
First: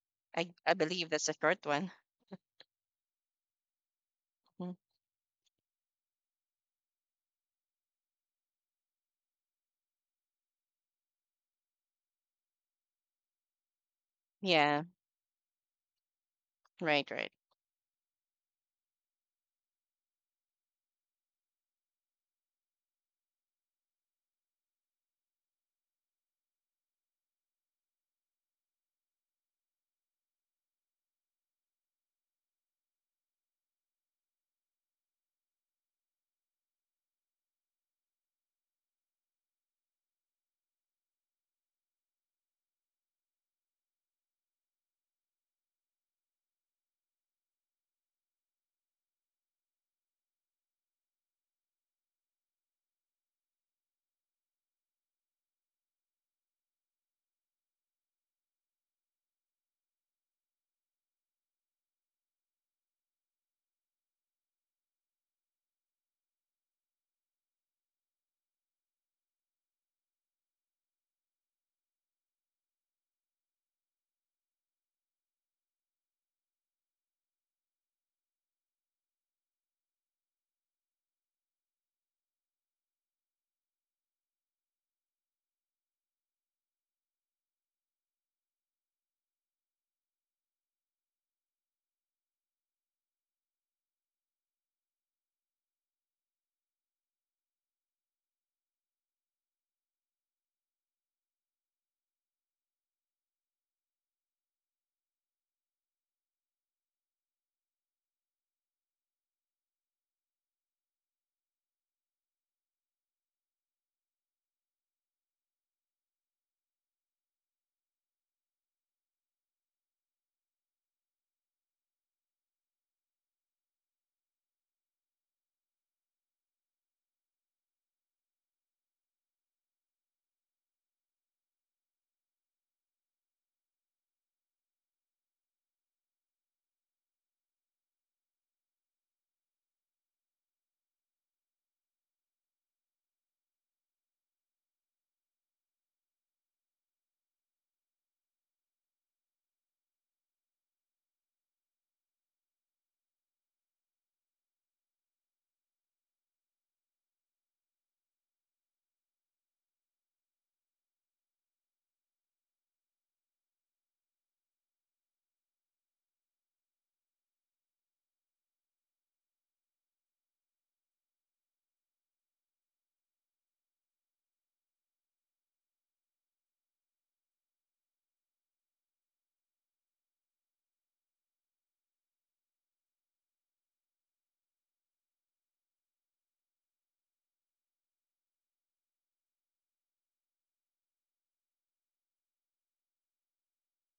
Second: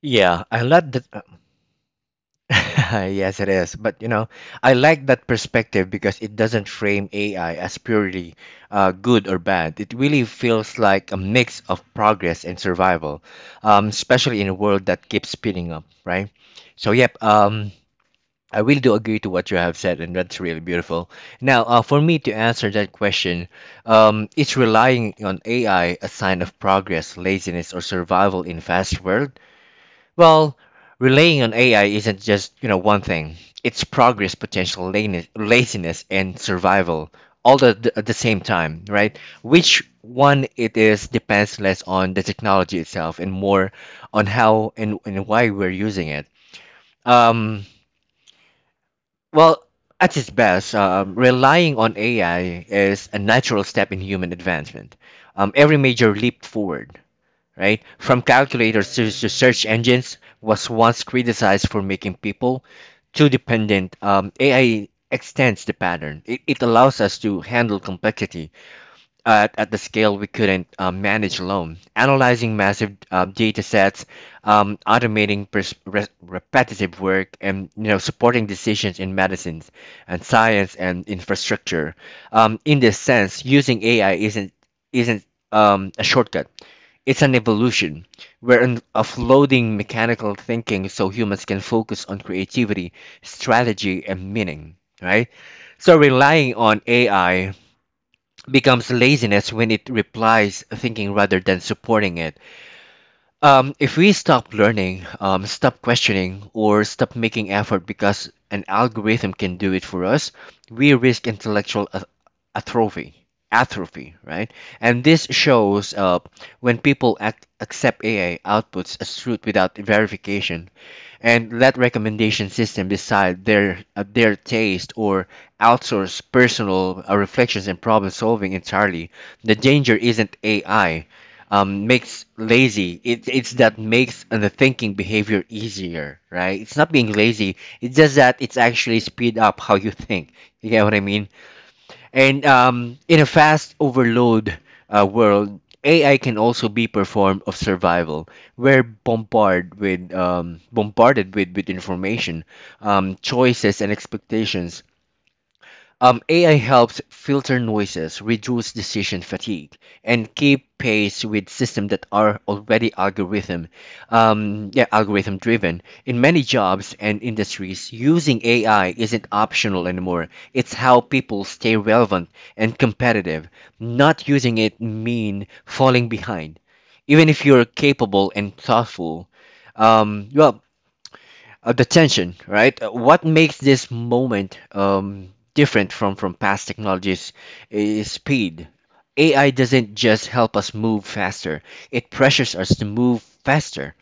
Yeah, I
I
love
believe
that.
that's a short one.
Yes, it is. But you know,
Mhm.
I like that perspective because it doesn't frame AI as purely good or bad. It really feels like a mix of progress and survival, especially in a
Yeah,
world that keeps speeding up, right? So,
right,
yep.
right.
I really do agree to what you have said, and that's really beautiful. Now, for me to answer that question, is relying on AI a sign of progress, laziness, or survival in fast world? Well, relying on AI isn't just one thing. It's progress, potential laziness, and survival all at the same time, right? Which one it is depends less on the technology itself and more on how and, why we're using it. Um, well, at its best, relying on AI is a natural step in human advancement. Every major leap forward, right, from calculators to search engines, was once criticized for making people too dependent. AI extends the pattern. It allows us to handle complexity at the scale we couldn't manage alone. Analyzing massive data sets, automating repetitive work, and supporting decisions in medicines and science and infrastructure. In this sense, using AI isn't a shortcut. It's an evolution. We're offloading mechanical thinking so humans can focus on creativity, strategy, and meaning. Right. So relying on AI becomes laziness when it replies thinking rather than supporting it. If we stop learning, stop questioning, or stop making effort because an algorithm can do it for us, we risk intellectual atrophy. Atrophy, right? And this shows up when people accept AI outputs as truth without verification, and let recommendation system decide their taste or outsource personal reflections and problem solving entirely. The danger isn't AI makes lazy. It, it's that makes the thinking behavior easier, right? It's not being lazy. It's just that it's actually speed up how you think. You get what I mean? And in a fast overload world, AI can also be performed of survival. We're bombarded with with information, choices, and expectations. AI helps filter noises, reduce decision fatigue, and keep pace with systems that are already algorithm driven. In many jobs and industries, using AI isn't optional anymore. It's how people stay relevant and competitive. Not using it mean falling behind even if you're capable and thoughtful. Well, the tension, right? What makes this moment different from, past technologies is speed. AI doesn't just help us move faster, it pressures us to move faster.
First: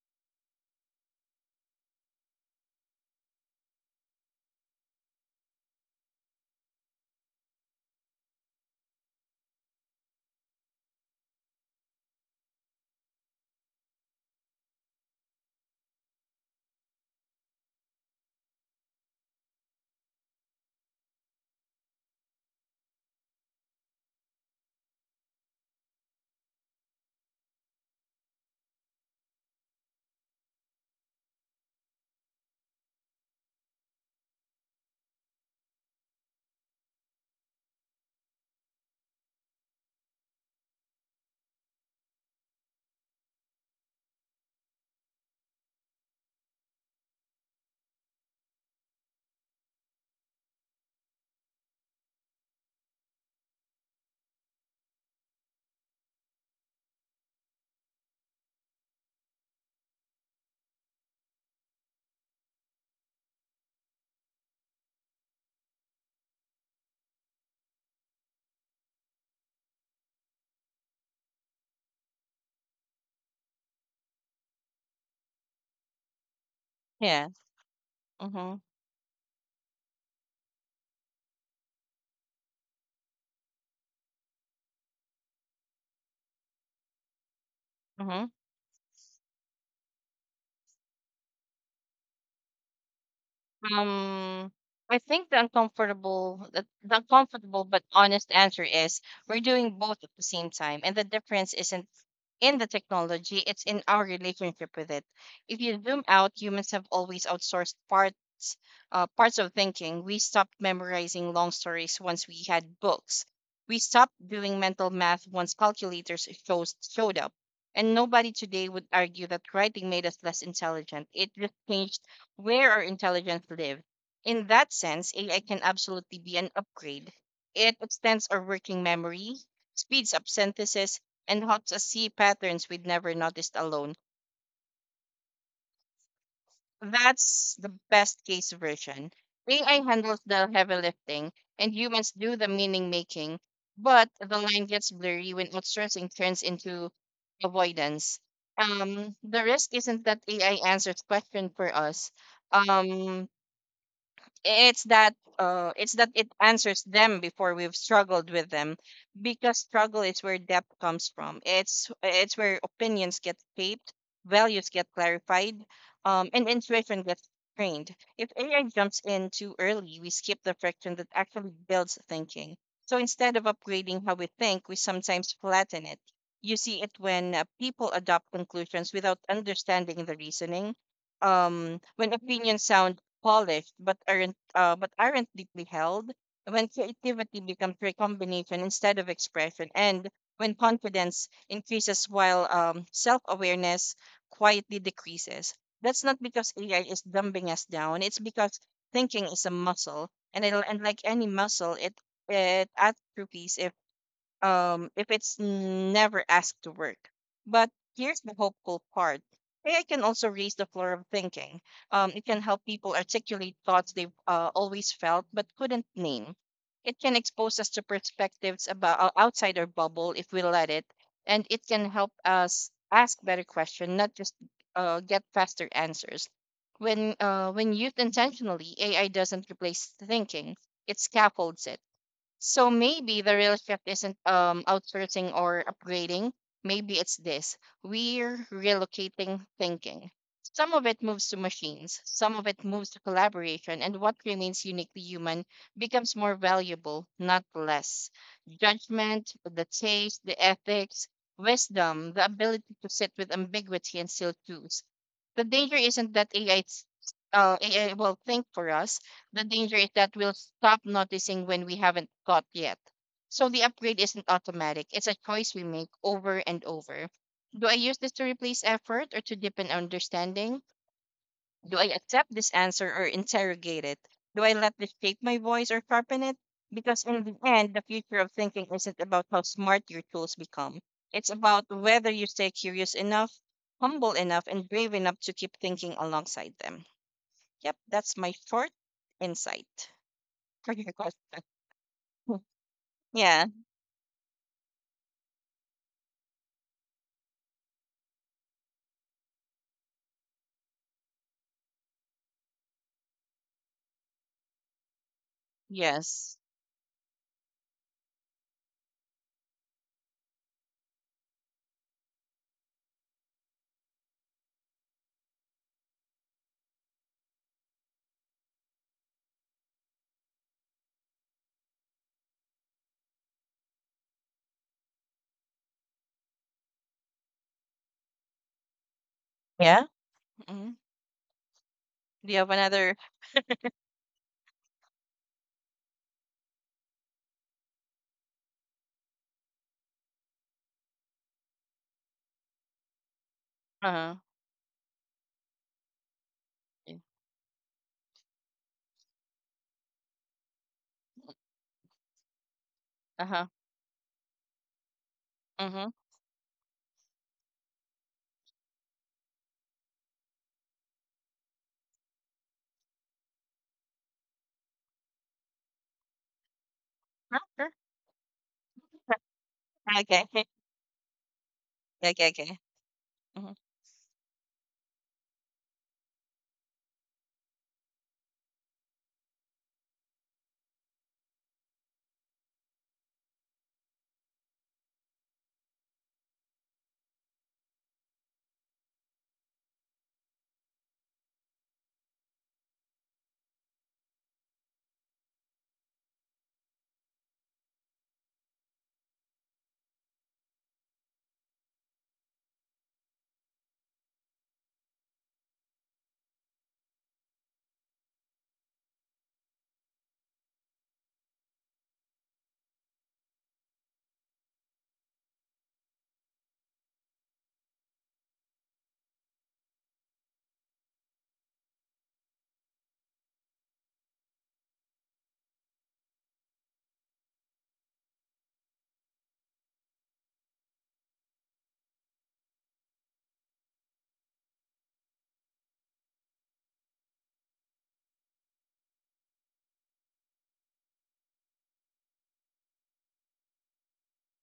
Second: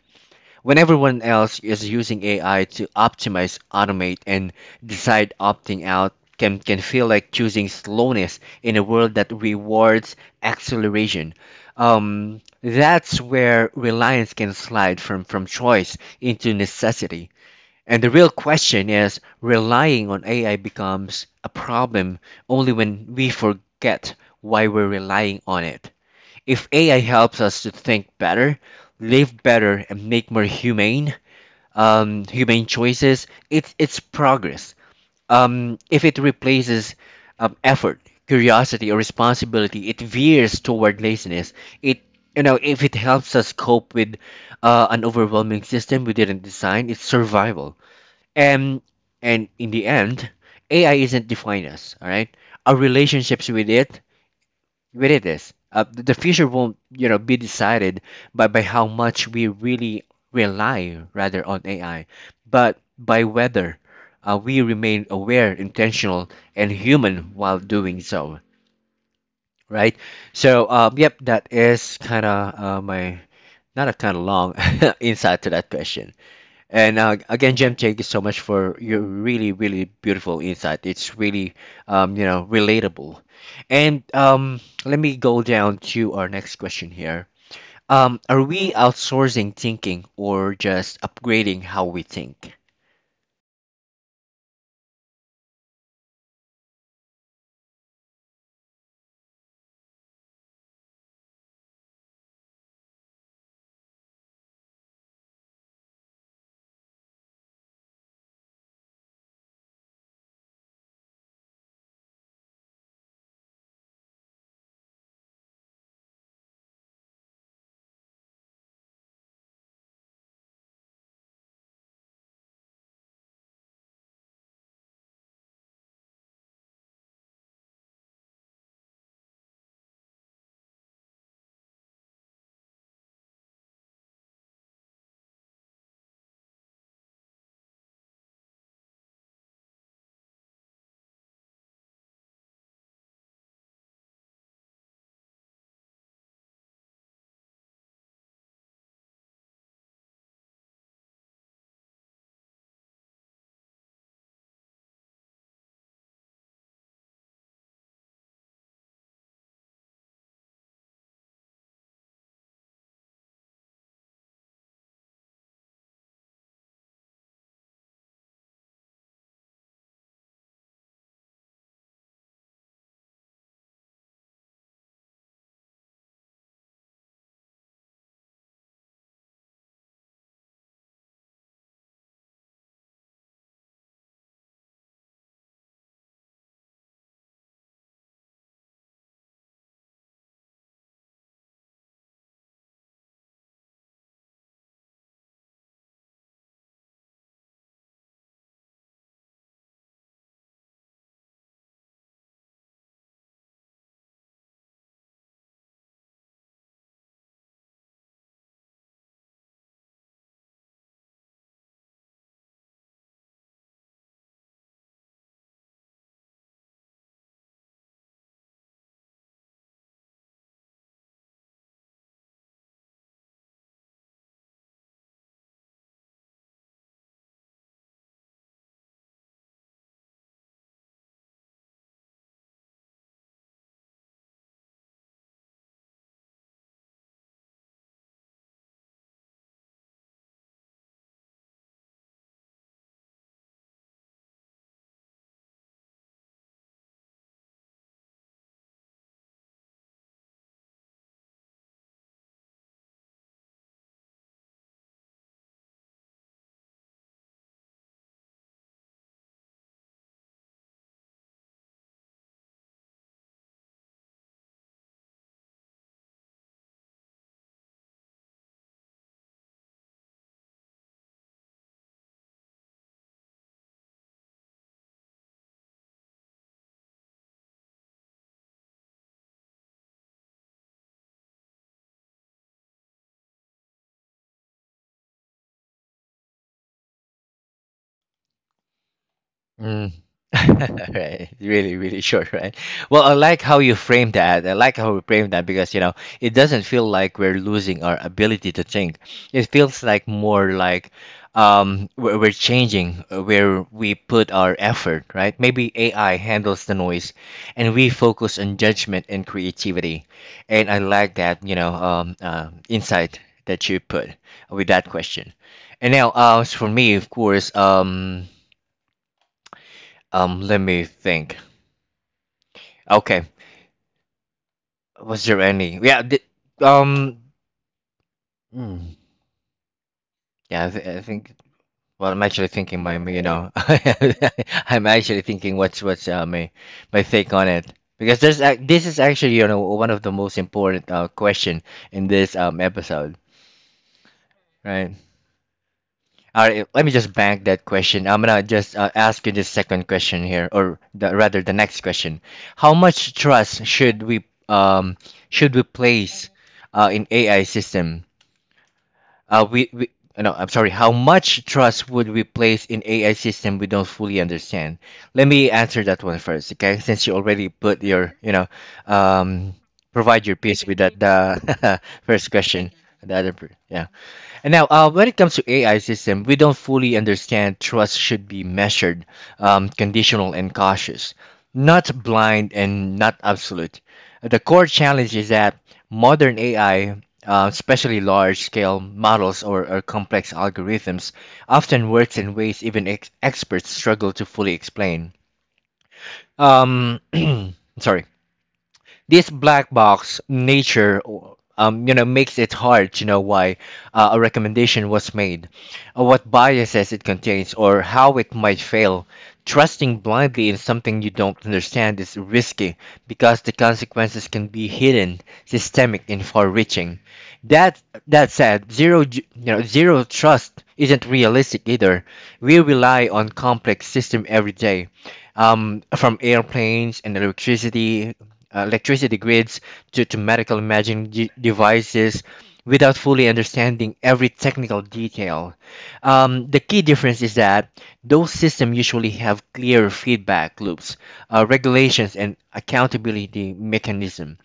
When everyone else is using AI to optimize, automate, and decide opting out, can feel like choosing slowness in a world that rewards acceleration. That's where reliance can slide from, choice into necessity. And the real question is relying on AI becomes a problem only when we forget why we're relying on it. If AI helps us to think better, live better, and make more humane, humane choices, it's progress. If it replaces effort, curiosity, or responsibility, it veers toward laziness. It, if it helps us cope with an overwhelming system we didn't design, it's survival. And and in the end, AI isn't defined us. All right, our relationships with it is. The future won't, you know, be decided by how much we really rely rather on AI, but by whether we remain aware, intentional, and human while doing so. Right. So, yep, that is kind of my not a kind of long insight to that question. And
Yeah.
again, Jim, thank you so much
Mm-hmm.
for your really, really beautiful insight. It's really, you know, relatable. And let me go down to our next question here.
Mm-hmm.
Are we outsourcing thinking or just upgrading how we think?
Um, I think the uncomfortable but honest answer is we're doing both at the same time, and the difference isn't in the technology; it's in our relationship with it. If you zoom out, humans have always outsourced parts of thinking. We stopped memorizing long stories once we had books. We stopped doing mental math once showed up. And nobody today would argue that writing made us less intelligent. It just changed where our intelligence live. In that sense, AI can absolutely be an upgrade. It extends our working memory, speeds up synthesis, and helps us see patterns we'd never noticed alone. That's the best case version. AI handles the heavy lifting, and humans do the meaning making, but the line gets blurry when outsourcing turns into avoidance. The risk isn't that AI answers question for us. Um, it's that it's that it answers them before we've struggled with them, because struggle is where depth comes from. It's where opinions get shaped, values get clarified, and intuition gets trained. If AI jumps in too early, we skip the friction that actually builds thinking. So instead of upgrading how we think, we sometimes flatten it. You see it when people adopt conclusions without understanding the reasoning, when opinions sound polished but aren't deeply held, when creativity becomes recombination instead of expression, and when confidence increases while self awareness quietly decreases. That's not because AI is dumbing us down, it's because thinking is a muscle, and like any muscle, it atrophies if it's never asked to work. But here's the hopeful part. AI can also raise the floor of thinking. It can help people articulate thoughts they've always felt but couldn't name. It can expose us to perspectives about outside our bubble if we let it, and it can help us ask better questions, not just get faster answers. When used intentionally, AI doesn't replace thinking; it scaffolds it. So maybe the real shift isn't outsourcing or upgrading. Maybe it's this: we're relocating thinking. Some of it moves to machines, some of it moves to collaboration, and what remains uniquely human becomes more valuable, not less. Judgment, the taste, the ethics, wisdom, the ability to sit with ambiguity and still choose. The danger isn't that AI will think for us. The danger is that we'll stop noticing when we haven't got yet. So the upgrade isn't automatic, it's a choice we make over and over. Do I use this to replace effort or to deepen understanding? Do I accept this answer or interrogate it? Do I let this shape my voice or sharpen it? Because in the end, the future of thinking isn't about how smart your tools become. It's about whether you stay curious enough, humble enough, and brave enough to keep thinking alongside them. Yep, that's my short insight
Mm.
for your question.
Right. Really, really short, right? Well, I like
Yeah.
how you frame that. I like how you frame that because, you know, it doesn't feel like we're losing our ability to think. It feels like more like we're changing where we put our effort, right? Maybe AI
Yes.
handles the noise and we focus on judgment and creativity. And I like that, you know, insight that you put with that question. And now, as for me, of course, let me think. Okay, was there any? Yeah, the, um, mm,
Yeah.
yeah, I,
Hmm.
I think. Well, I'm
Do you
actually
have
thinking my,
another?
you know, I'm actually thinking what's my take on it because there's ac this is actually one of the most important question in this episode,
Uh huh.
right? All right, let me just bank that question. I'm gonna just ask you this second question here, or the, rather the next question. How much
Uh huh.
trust should we
Mm-hmm.
place in AI system? We no, I'm sorry. How much trust would we place in AI system we don't fully understand? Let me answer that one first, okay? Since you
Oh,
already
sure.
put your um provide your
Okay.
piece with that the first
Okay. Okay.
question.
Hmm.
Yeah. And now, when it comes to AI system, we don't fully understand trust should be measured, conditional and cautious, not blind and not absolute. The core challenge is that modern AI, especially large-scale models or complex algorithms, often works in ways even experts struggle to fully explain. Um, sorry this black box nature makes it hard to know why a recommendation was made, or what biases it contains, or how it might fail. Trusting blindly in something you don't understand is risky because the consequences can be hidden, systemic, and far-reaching. That that said zero ju- you know zero trust isn't realistic either. We rely on complex system every day, from airplanes and electricity, electricity grids, to medical imaging devices, without fully understanding every technical detail. The key difference is that those systems usually have clear feedback loops, regulations, and accountability mechanism.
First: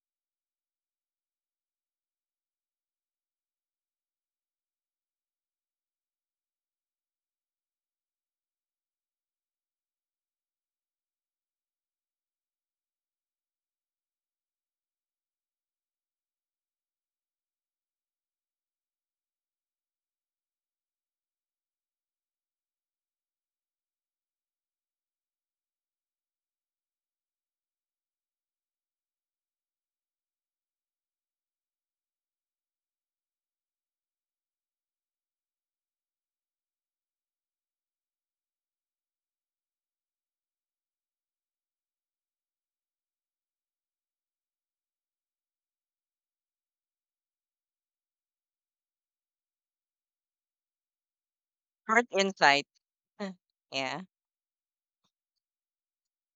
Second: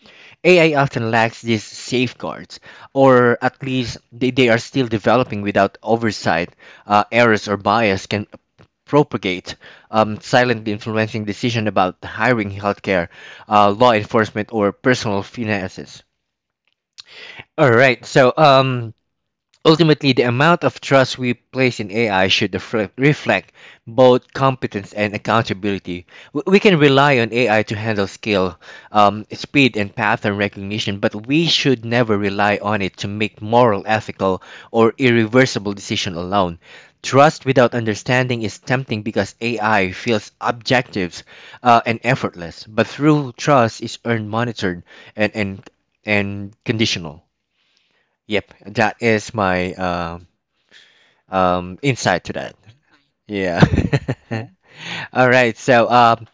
AI often lacks these safeguards, or at least they are still developing without oversight. Errors or bias can propagate, silently influencing decision about hiring, healthcare, law enforcement, or personal finances. All right, so, ultimately, the amount of trust we place in AI should reflect both competence and accountability. We can rely on AI to handle scale, speed, and pattern recognition, but we should never rely on it to make moral, ethical, or irreversible decision alone. Trust without understanding is tempting because AI feels objective and effortless, but through trust is earned, monitored, and and and conditional. Yep, that is my
Short
insight to that.
insight.
Yeah.
Yeah.
Yeah. All right. So, um,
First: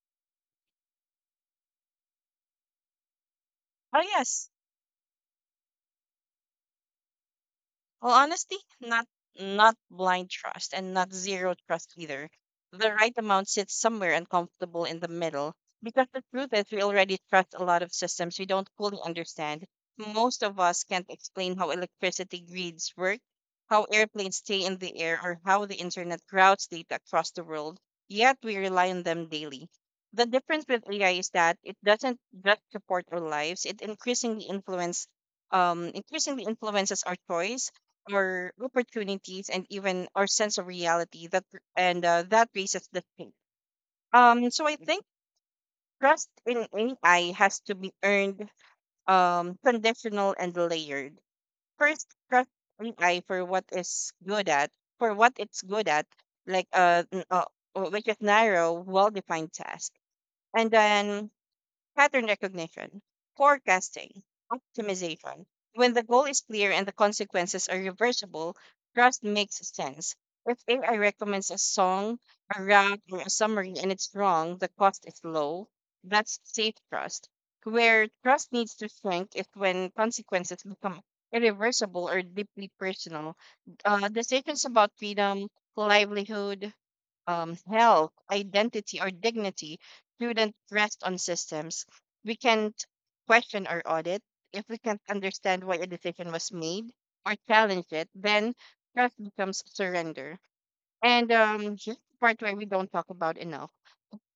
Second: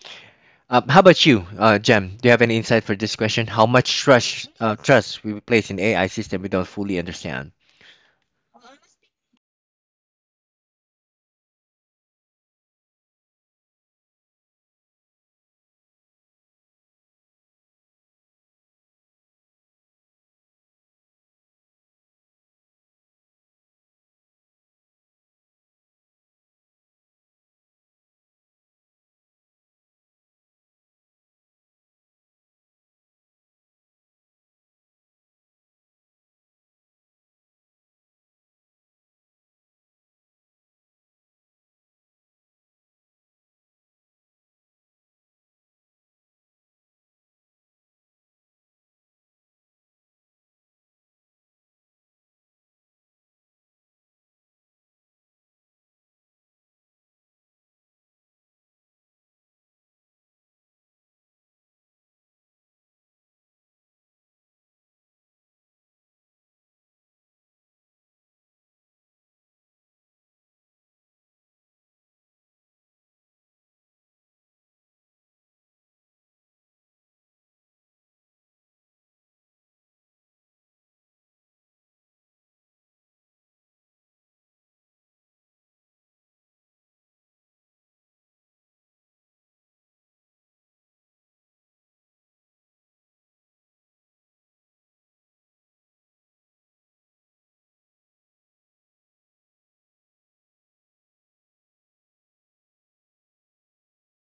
um, how about you, Jem? Do you have any insight for this question? How much
Oh
trust
yes.
trust we place in AI system we don't fully understand?
Well, honestly, not not blind trust and not zero trust either. The right amount sits somewhere uncomfortable in the middle. Because the truth is, we already trust a lot of systems we don't fully understand. Most of us can't explain how electricity grids work, how airplanes stay in the air, or how the internet routes data across the world, yet we rely on them daily. The difference with AI is that it doesn't just support our lives, it increasingly influences our choice, our opportunities, and even our sense of reality. That raises the thing. So I think trust in AI has to be earned, conditional and layered. First, trust ai for what is good at for what it's good at, like which is narrow well-defined task and then pattern recognition, forecasting, optimization. When the goal is clear and the consequences are reversible, trust makes sense. If AI recommends a song, a route, or a summary and it's wrong, the cost is low. That's safe trust. Where trust needs to shrink is when consequences become irreversible or deeply personal. Decisions about freedom, livelihood, health, identity, or dignity shouldn't rest on systems we can't question or audit. If we can't understand why a decision was made or challenge it, then trust becomes surrender. And Here's the part where we don't talk about enough.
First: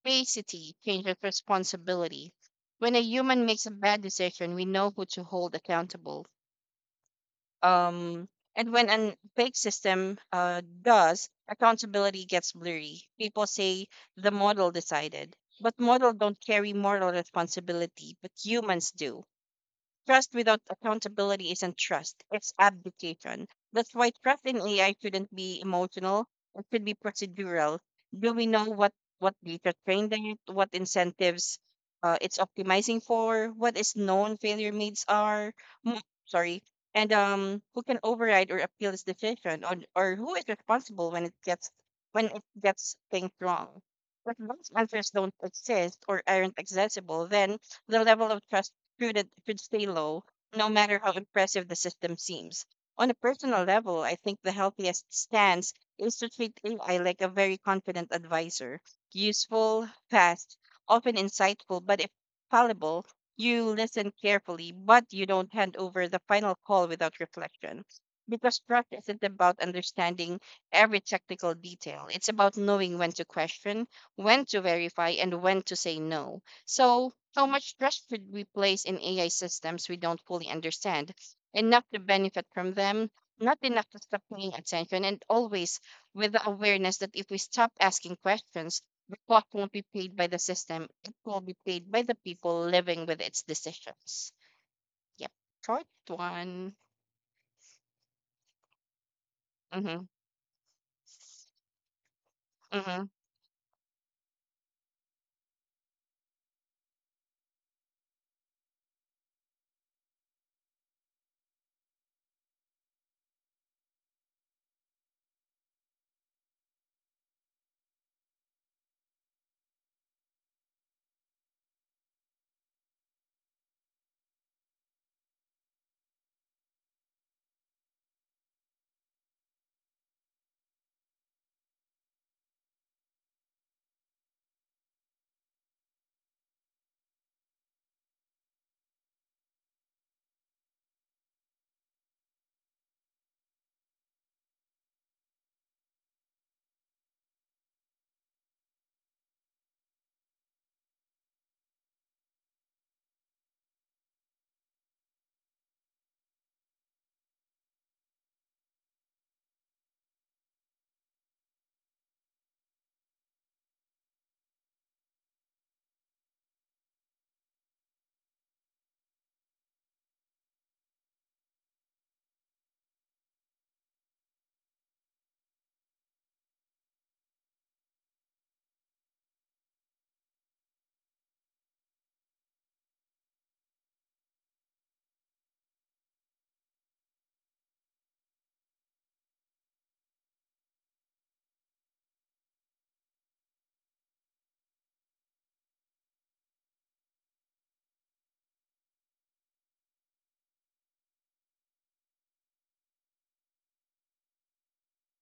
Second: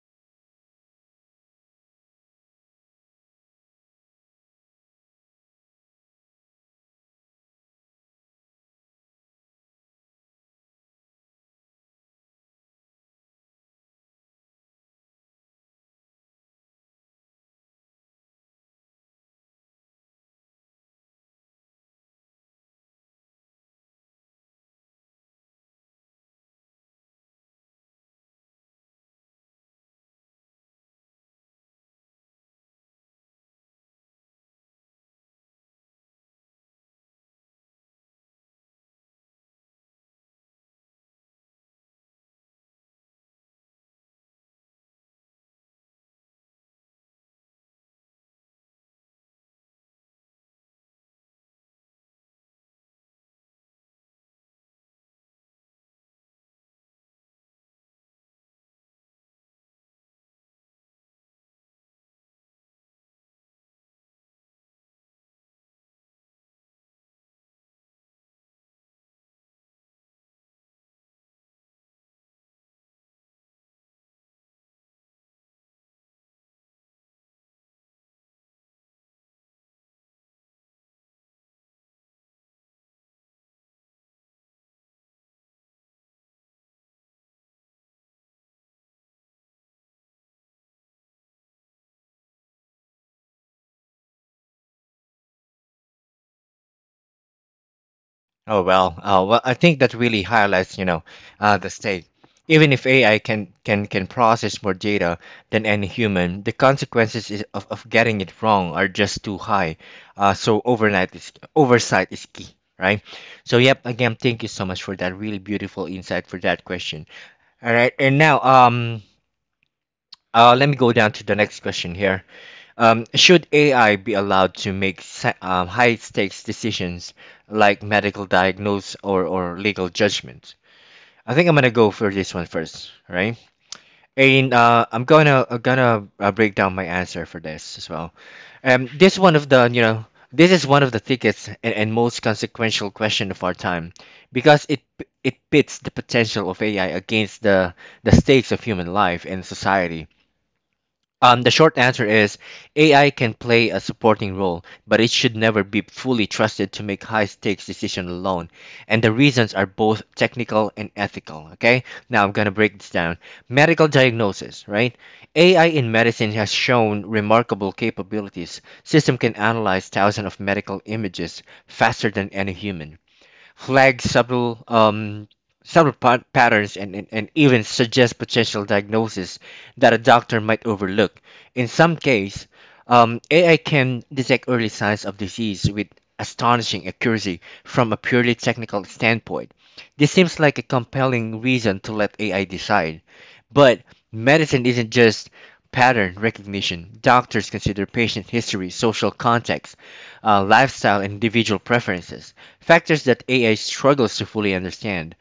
Basicity changes responsibility. When a human makes a bad decision, we know who to hold accountable, um, and when an fake system does, accountability gets blurry. People say the model decided, but model don't carry moral responsibility, but humans do. Trust without accountability isn't trust, it's abdication. That's why trust in AI shouldn't be emotional, it should be procedural. Do we know what data trained it, what incentives it's optimizing for, what its known failure needs are? mo- Sorry. And Who can override or appeal this decision, or, who is responsible when it gets things wrong? If those answers don't exist or aren't accessible, then the level of trust student should stay low, no matter how impressive the system seems. On a personal level, I think the healthiest stance is to treat AI like a very confident advisor, useful, fast, often insightful, but if fallible, you listen carefully, but you don't hand over the final call without reflection. Because trust isn't about understanding every technical detail. It's about knowing when to question, when to verify, and when to say no. So how much trust should we place in AI systems we don't fully understand? Enough to benefit from them, not enough to stop paying attention, and always with the awareness that if we stop asking questions, the cost won't be paid by the system. It will be paid by the people living with its decisions. Yep. Short one.
Oh well, well, I think that
Mm-hmm.
really highlights, you know, the stake. Even if
Mm-hmm.
AI can process more data than any human, the consequences is, of getting it wrong are just too high. So overnight is oversight is key, right? So yep, again, thank you so much for that really beautiful insight for that question. All right, and now let me go down to the next question here. Should AI be allowed to make high stakes decisions like medical diagnose or legal judgment? I think I'm gonna go for this one first, right? And I'm gonna break down my answer for this as well. This one of the you know this is one of the thickest and most consequential question of our time because it pits the potential of AI against the stakes of human life and society. The short answer is AI can play a supporting role, but it should never be fully trusted to make high stakes decisions alone. And the reasons are both technical and ethical. Okay, now I'm gonna break this down. Medical diagnosis, right? AI in medicine has shown remarkable capabilities. System can analyze thousands of medical images faster than any human, flag subtle subtle patterns, and even suggest potential diagnoses that a doctor might overlook. In some cases, AI can detect early signs of disease with astonishing accuracy. From a purely technical standpoint, this seems like a compelling reason to let AI decide. But medicine isn't just pattern recognition. Doctors consider patient history, social context, lifestyle, and individual preferences, factors that AI struggles to fully understand.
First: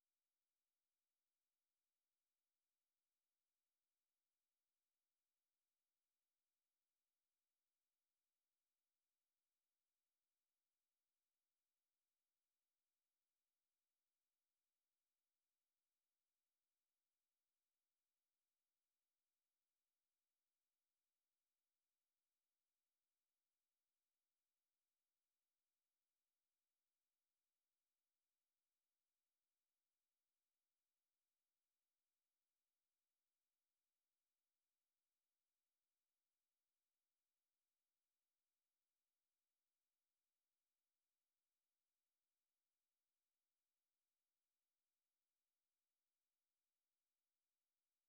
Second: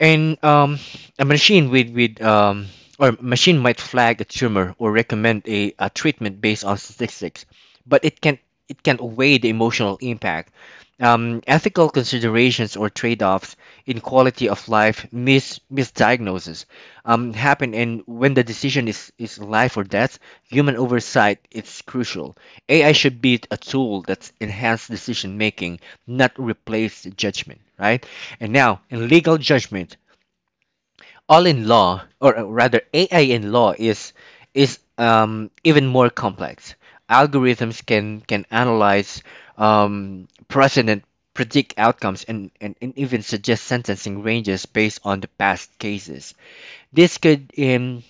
And a machine might flag a tumor or recommend a treatment based on statistics, but it can't weigh the emotional impact, ethical considerations, or trade-offs in quality of life. Misdiagnoses happen, and when the decision is life or death, human oversight is crucial. AI should be a tool that's enhanced decision making, not replace judgment, right? And now, in legal judgment, all in law, or rather AI in law is even more complex. Algorithms can analyze precedent, predict outcomes, and even suggest sentencing ranges based on the past cases. This could um,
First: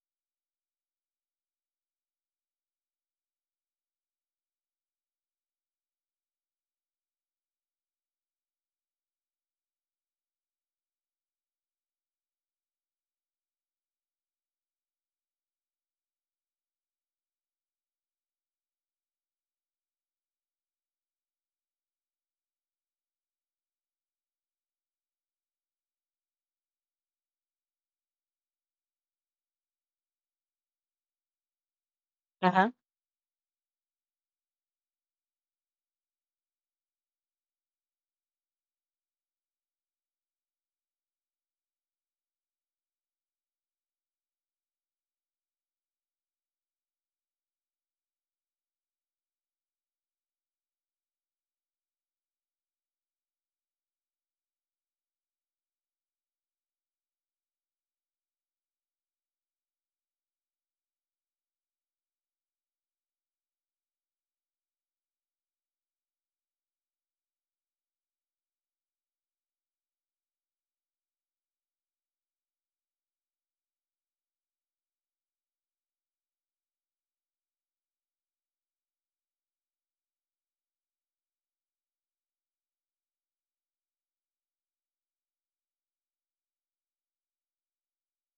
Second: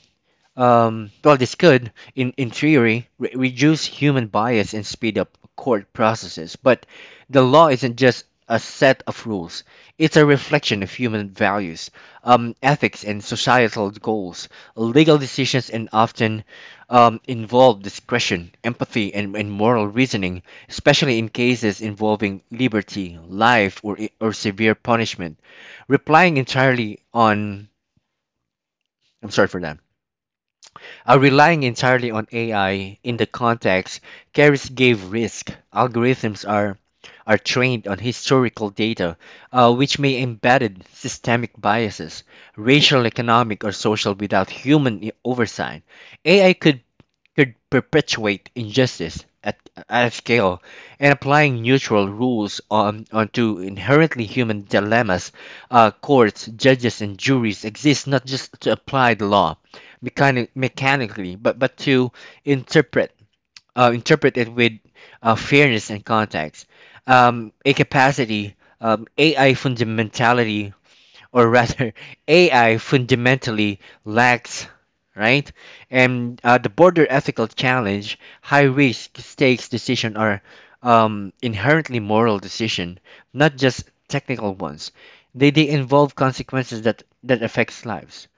um, well, this could, in theory, reduce human bias and speed up court processes. But the law isn't just a set of rules, it's a reflection of human values, ethics, and societal goals. Legal decisions and often involve discretion, empathy, and moral reasoning, especially in cases involving liberty, life, or severe punishment. Replying entirely on, I'm sorry for that Relying entirely on
Uh-huh.
AI in the context carries grave risk. Algorithms are trained on historical data, which may embed systemic biases, racial, economic, or social, without human oversight. AI could perpetuate injustice at a scale, and applying neutral rules onto inherently human dilemmas. Courts, judges, and juries exist not just to apply the law mechanically, but to interpret interpret it with fairness and context. A capacity, AI fundamentality or rather, AI fundamentally lacks, right? And the border ethical challenge, high risk stakes decision are inherently moral decision, not just technical ones. They involve consequences that affects lives,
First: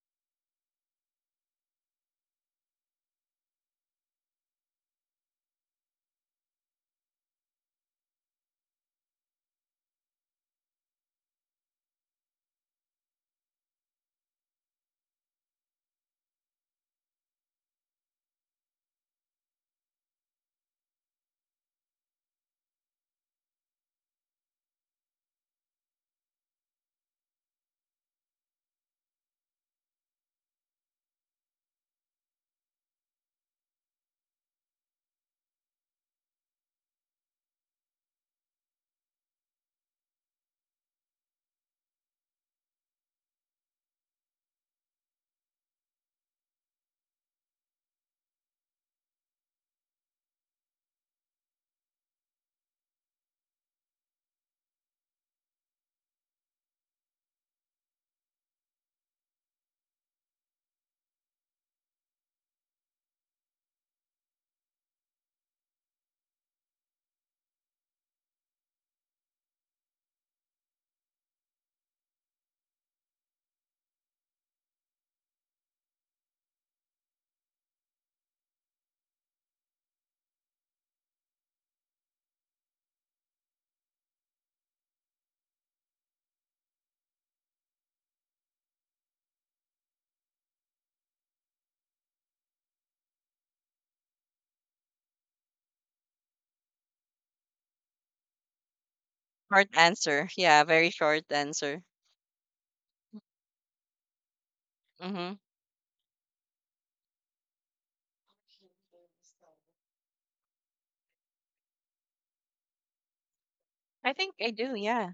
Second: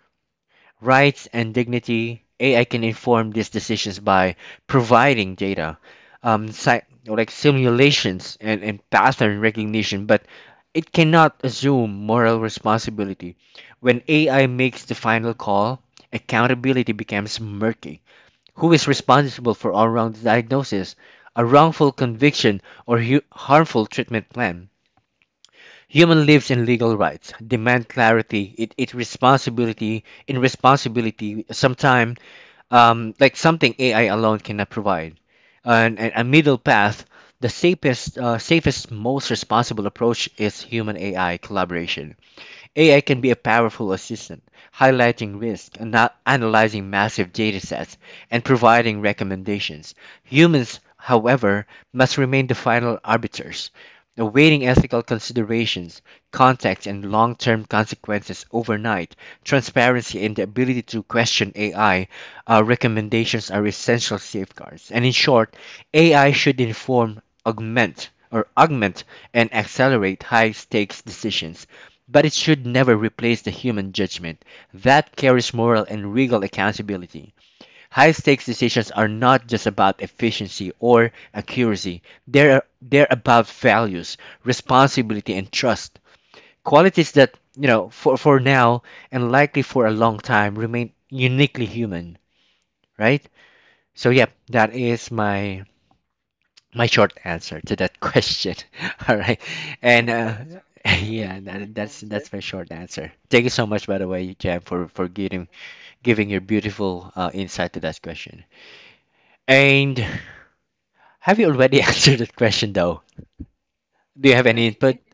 rights, and dignity. AI can inform these decisions by providing data, um, si- like simulations and pattern recognition, but it cannot assume moral responsibility. When AI makes the final call, accountability becomes murky. Who is responsible for a wrong diagnosis, a wrongful conviction, or harmful treatment plan? Human lives and legal rights demand clarity. It responsibility in responsibility. Sometime, something AI alone cannot provide. And A middle path. The safest, most responsible approach is human AI collaboration. AI can be a powerful assistant, highlighting risk, analyzing massive datasets, and providing recommendations. Humans, however, must remain the final arbiters, awaiting ethical considerations, context, and long term consequences overnight. Transparency and the ability to question AI recommendations are essential safeguards. And in short, AI should inform, augment, and accelerate high stakes decisions, but it should never replace the human judgment that carries moral and legal accountability. High stakes decisions are not just about efficiency or accuracy, they're about values, responsibility, and trust. Qualities that, you know, for now and likely for a long time remain uniquely human, right? So, yep, that is my short answer to that question. All right,
Short
and
answer. Yeah, very short
yeah,
answer.
that's my short answer. Thank you so much, by the way, Jam, for for
Mm-hmm.
giving giving your beautiful insight to that question. And have you already answered that question though?
I
Do
think
you have
I
any
do,
input?
yeah.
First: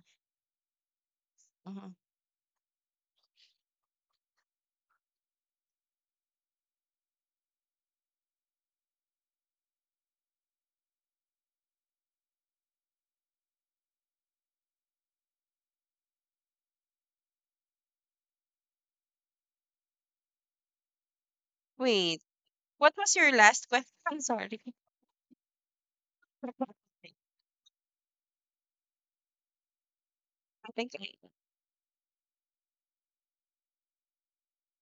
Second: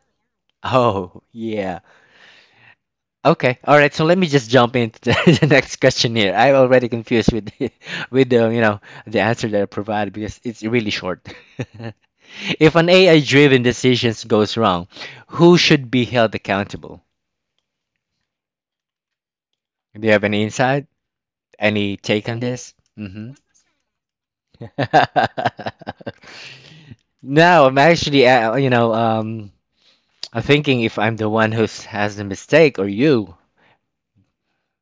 Oh yeah.
Mm-hmm.
Okay. All right. So let me just jump into the the next question here. I'm already confused with the with the the answer that I provided because it's really short. If an AI driven decision goes wrong, who should be held accountable? Do you have any insight? Any
Wait.
take on this?
What was your
Hmm.
last question? I'm sorry.
No, I'm actually, I'm
I
thinking
think
if
I,
I'm the one who has the mistake or you.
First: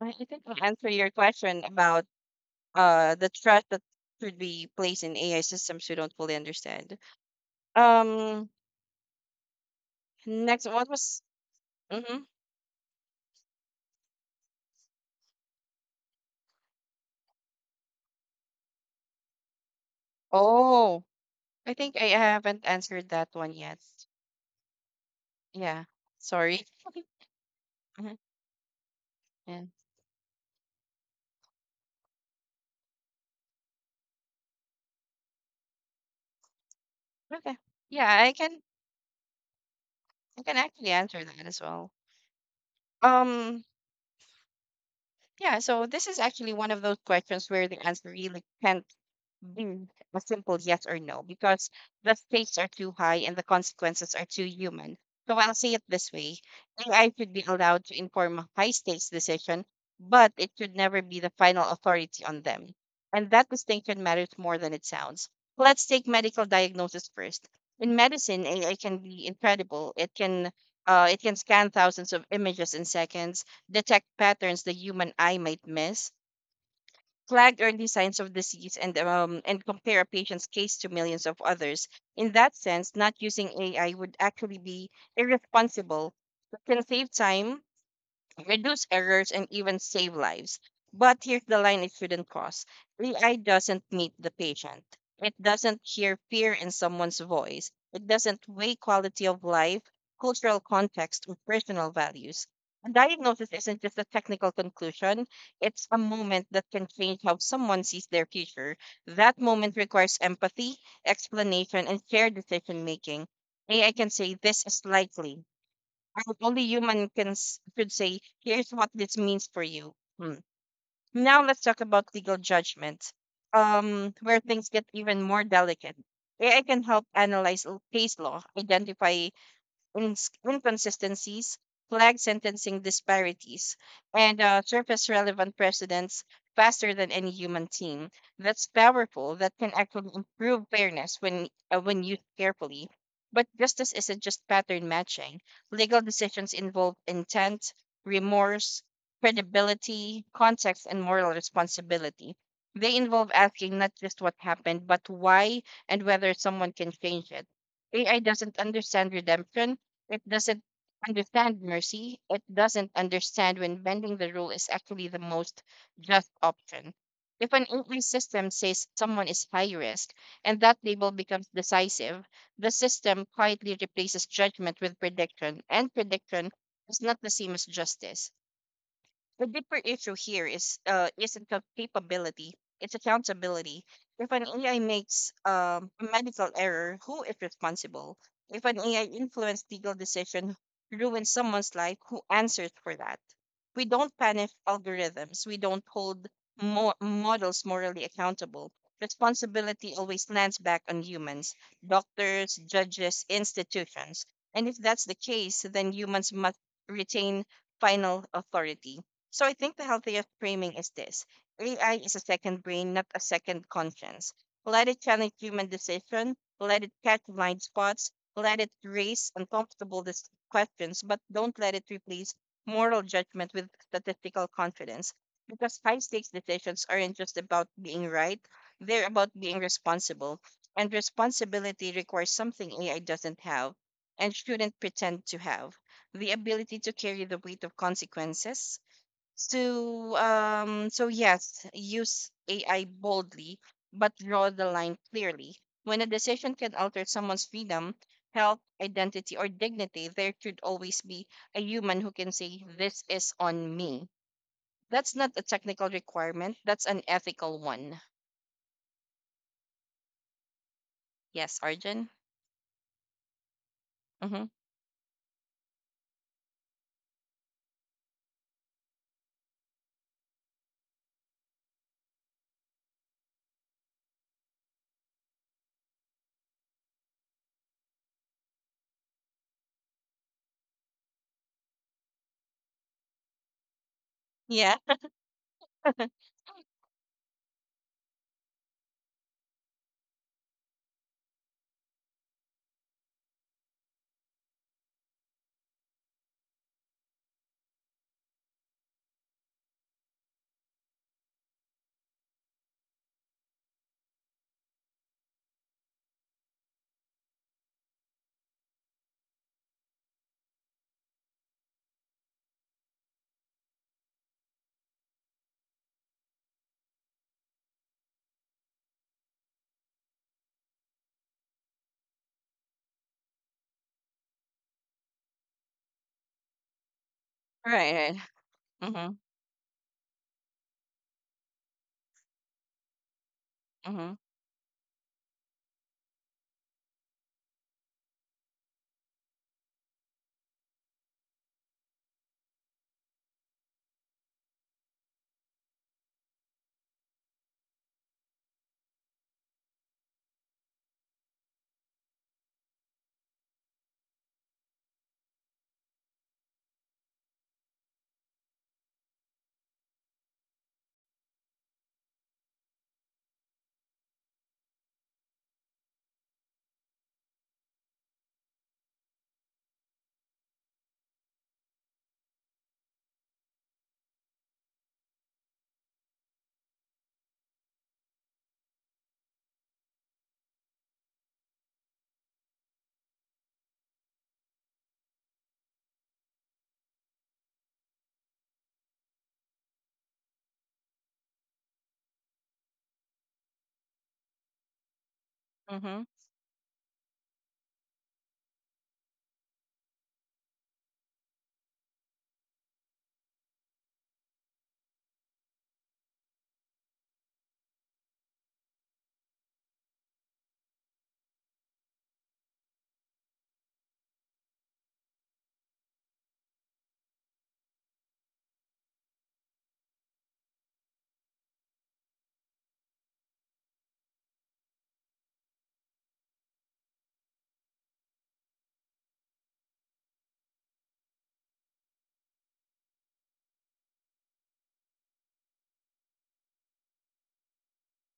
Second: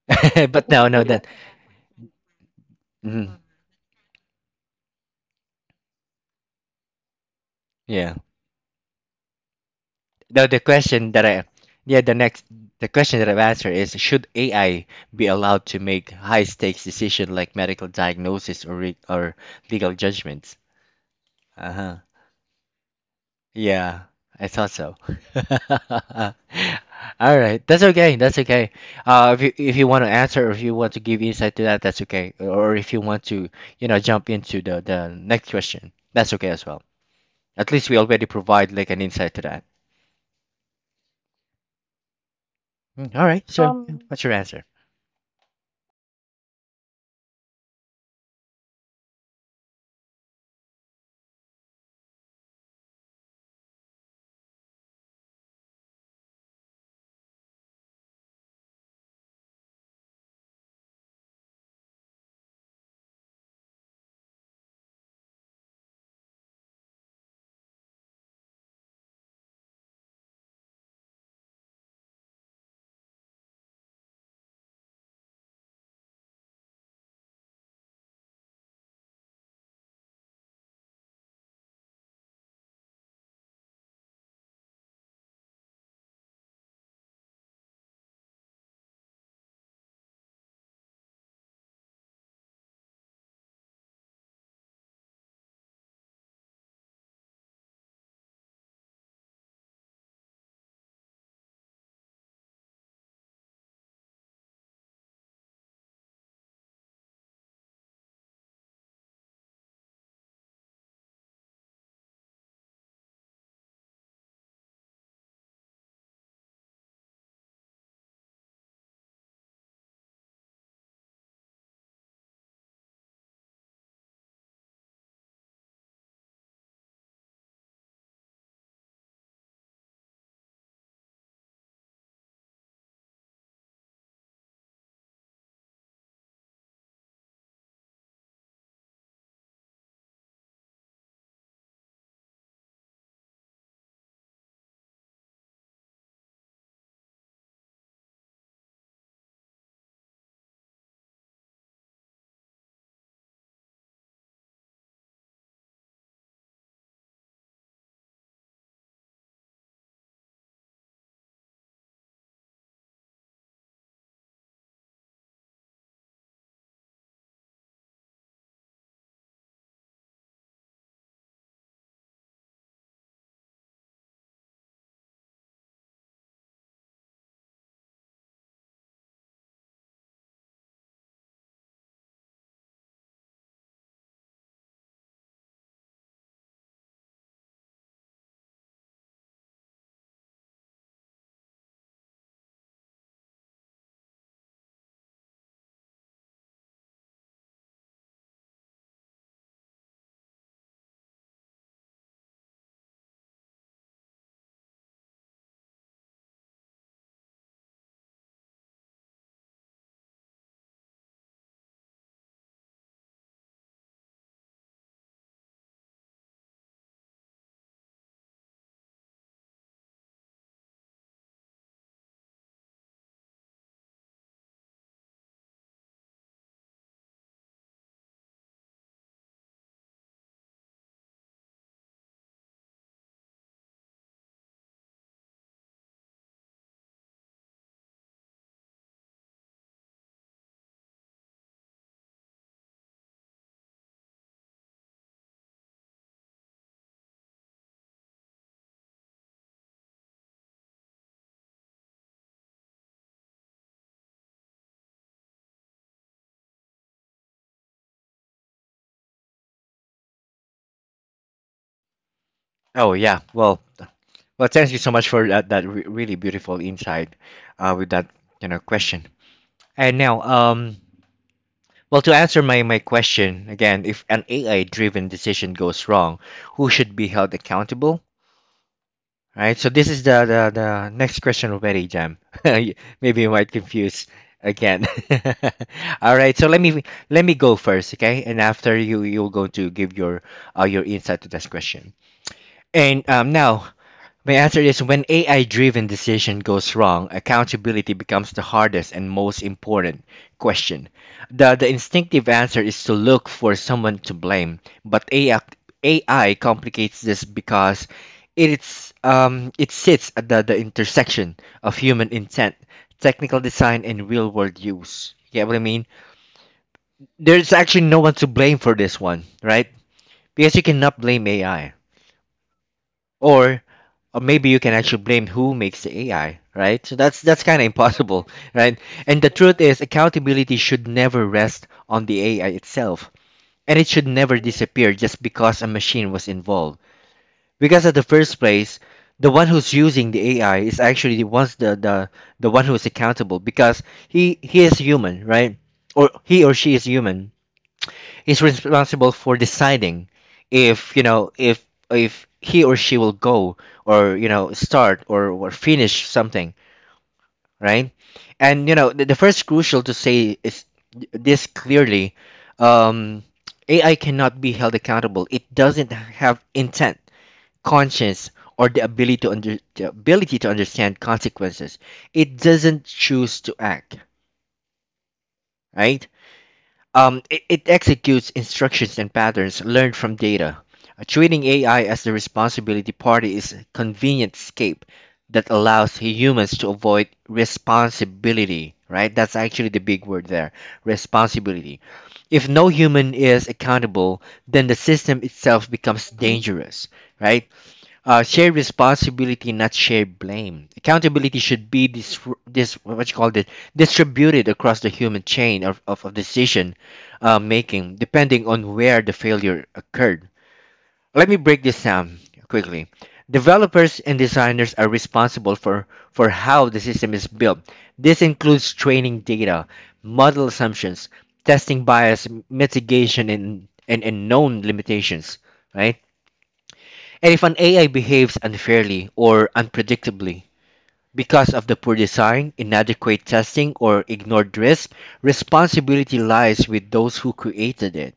I think I
But no,
answered your question about the
mhm,
trust that should be placed in AI systems we don't fully understand.
yeah.
Um,
No, the
Next, what
question
was?
that I, yeah, the
Mm-hmm.
next, the question that I've answered is should AI be allowed to make high stakes decision like medical diagnosis, or legal judgments?
Oh, I think
Uh-huh.
I haven't answered that one yet.
Yeah, I thought so.
Yeah, sorry.
All right, that's
Mhm,
okay. That's okay. If
yeah.
you want to answer, or if you want to give insight to that, that's okay. Or if you want to, you know, jump into the next question, that's okay as well.
Okay.
At least we
Yeah,
already
I can
provide like an insight to that.
I can actually answer that as well.
Mm, all right.
Um,
So, yeah. What's your answer?
yeah, so this is actually one of those questions where the answer really can't do a simple yes or no because the stakes are too high and the consequences are too human. So I'll say it this way, AI should be allowed to inform a high stakes decision, but it should never be the final authority on them. And that distinction matters more than it sounds. Let's take medical diagnosis first. In medicine, AI can be incredible. It can scan thousands of images in seconds, detect patterns the human eye might miss, flag early signs of disease and compare a patient's case to millions of others. In that sense, not using AI would actually be irresponsible. It can save time, reduce errors, and even save lives. But here's the line it shouldn't cross. AI doesn't meet the patient, it doesn't hear fear in someone's voice, it doesn't weigh quality of life, cultural context, or personal values. A diagnosis isn't just a technical conclusion. It's a moment that can change how someone sees their future. That moment requires empathy, explanation, and shared decision making. AI can say this is likely, and only human could say, here's what this means for you. Hmm. Now let's talk about legal judgment, where things get even more delicate. AI can help analyze case law, identify inconsistencies, flag sentencing disparities, and surface relevant precedents faster than any human team. That's powerful. That can actually improve fairness when used carefully. But justice isn't just pattern matching. Legal decisions involve intent, remorse, credibility, context, and moral responsibility. They involve asking not just what happened, but why and whether someone can change it. AI doesn't understand redemption, it doesn't understand mercy. It doesn't understand when bending the rule is actually the most just option. If an AI system says someone is high risk and that label becomes decisive, the system quietly replaces judgment with prediction, and prediction is not the same as justice. The deeper issue here is isn't capability, it's accountability. If an AI makes a medical error, who is responsible? If an AI influenced legal decision ruins someone's life, who answers for that? We don't punish algorithms. We don't hold models morally accountable. Responsibility always lands back on humans, doctors, judges, institutions. And if that's the case, then humans must retain final authority. So I think the healthiest framing is this: AI is a second brain, not a second conscience. Let it challenge human decision, let it catch blind spots, let it raise uncomfortable questions, but don't let it replace moral judgment with statistical confidence. Because high stakes decisions aren't just about being right, they're about being responsible. And responsibility requires something AI doesn't have and shouldn't pretend to have, the ability to carry the weight of consequences. So yes, use AI boldly, but draw the line clearly. When a decision can alter someone's freedom, health, identity, or dignity, there should always be a human who can say, "This is on me." That's not a technical requirement, that's an ethical one. Yes, Arjun?
Oh yeah. Well,
Mm-hmm.
well, thank you so much for that re really beautiful insight, with that you know question. And now. Well, to answer my question again, if an AI driven decision goes wrong, who should be held accountable? Right. So this is the next question already, Jam. You- Maybe you might confuse
Yeah.
again. All right. So let me go first, okay? And after you you're going to give your insight to this question. And now my answer is when AI driven decision goes wrong, accountability becomes the hardest and most important question. The instinctive answer is to look for someone to blame, but AI complicates this because it sits at the intersection of human intent, technical design, and real world use. You get what I mean? There's actually no one to blame for this one, right? Because you cannot blame AI or or maybe you can actually blame who makes the AI, right? So that's kind of
Right, right.
impossible, right?
Mm-hmm.
And the truth is, accountability should never rest on the AI itself, and it should
Mm-hmm.
never disappear just because a machine was involved. Because at the first place, the one who's using the AI is actually the the one who is accountable because he is human, right? Or he or she is human is responsible for deciding if you know if he or she will go or start or finish something, right. And the first crucial to say is this clearly. um, AI cannot be held accountable. It doesn't have intent, conscience, or the ability to understand consequences. It doesn't choose to act, right. It executes instructions and patterns learned from data. Treating AI as the responsibility party is a convenient escape that allows humans to avoid responsibility, right? That's actually the big word there, responsibility. If no human is accountable, then the system itself
Mm-hmm.
becomes dangerous, right? Shared responsibility, not shared blame. Accountability should be this, this what you call it, distributed across the human chain of decision making, depending on where the failure occurred. Let me break this down quickly. Developers and designers are responsible for how the system is built. This includes training data, model assumptions, testing bias, mitigation, and known limitations, right? And if an AI behaves unfairly or unpredictably, because of the poor design, inadequate testing, or ignored risk, responsibility lies with those who created it.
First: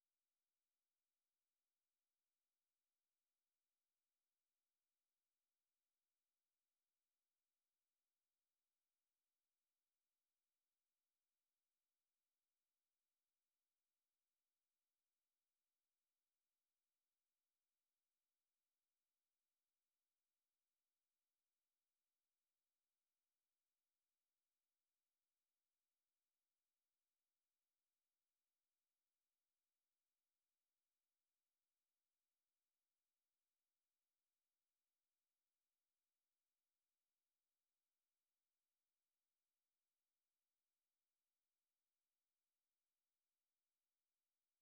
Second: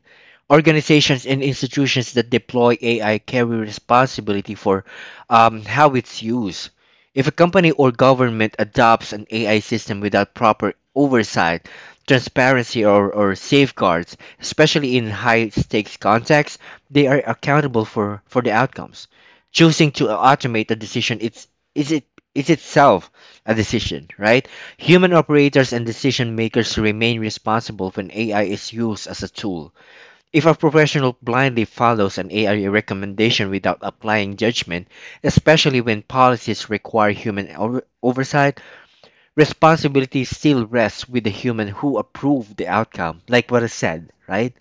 Organizations and institutions that deploy AI carry responsibility for how it's used. If a company or government adopts an AI system without proper oversight, transparency, or safeguards, especially in high stakes contexts, they are accountable for the outcomes. Choosing to automate a decision is it is itself a decision, right? Human operators and decision makers remain responsible when AI is used as a tool. If a professional blindly follows an AI recommendation without applying judgment, especially when policies require oversight, responsibility still rests with the human who approved the outcome, like what I said, right?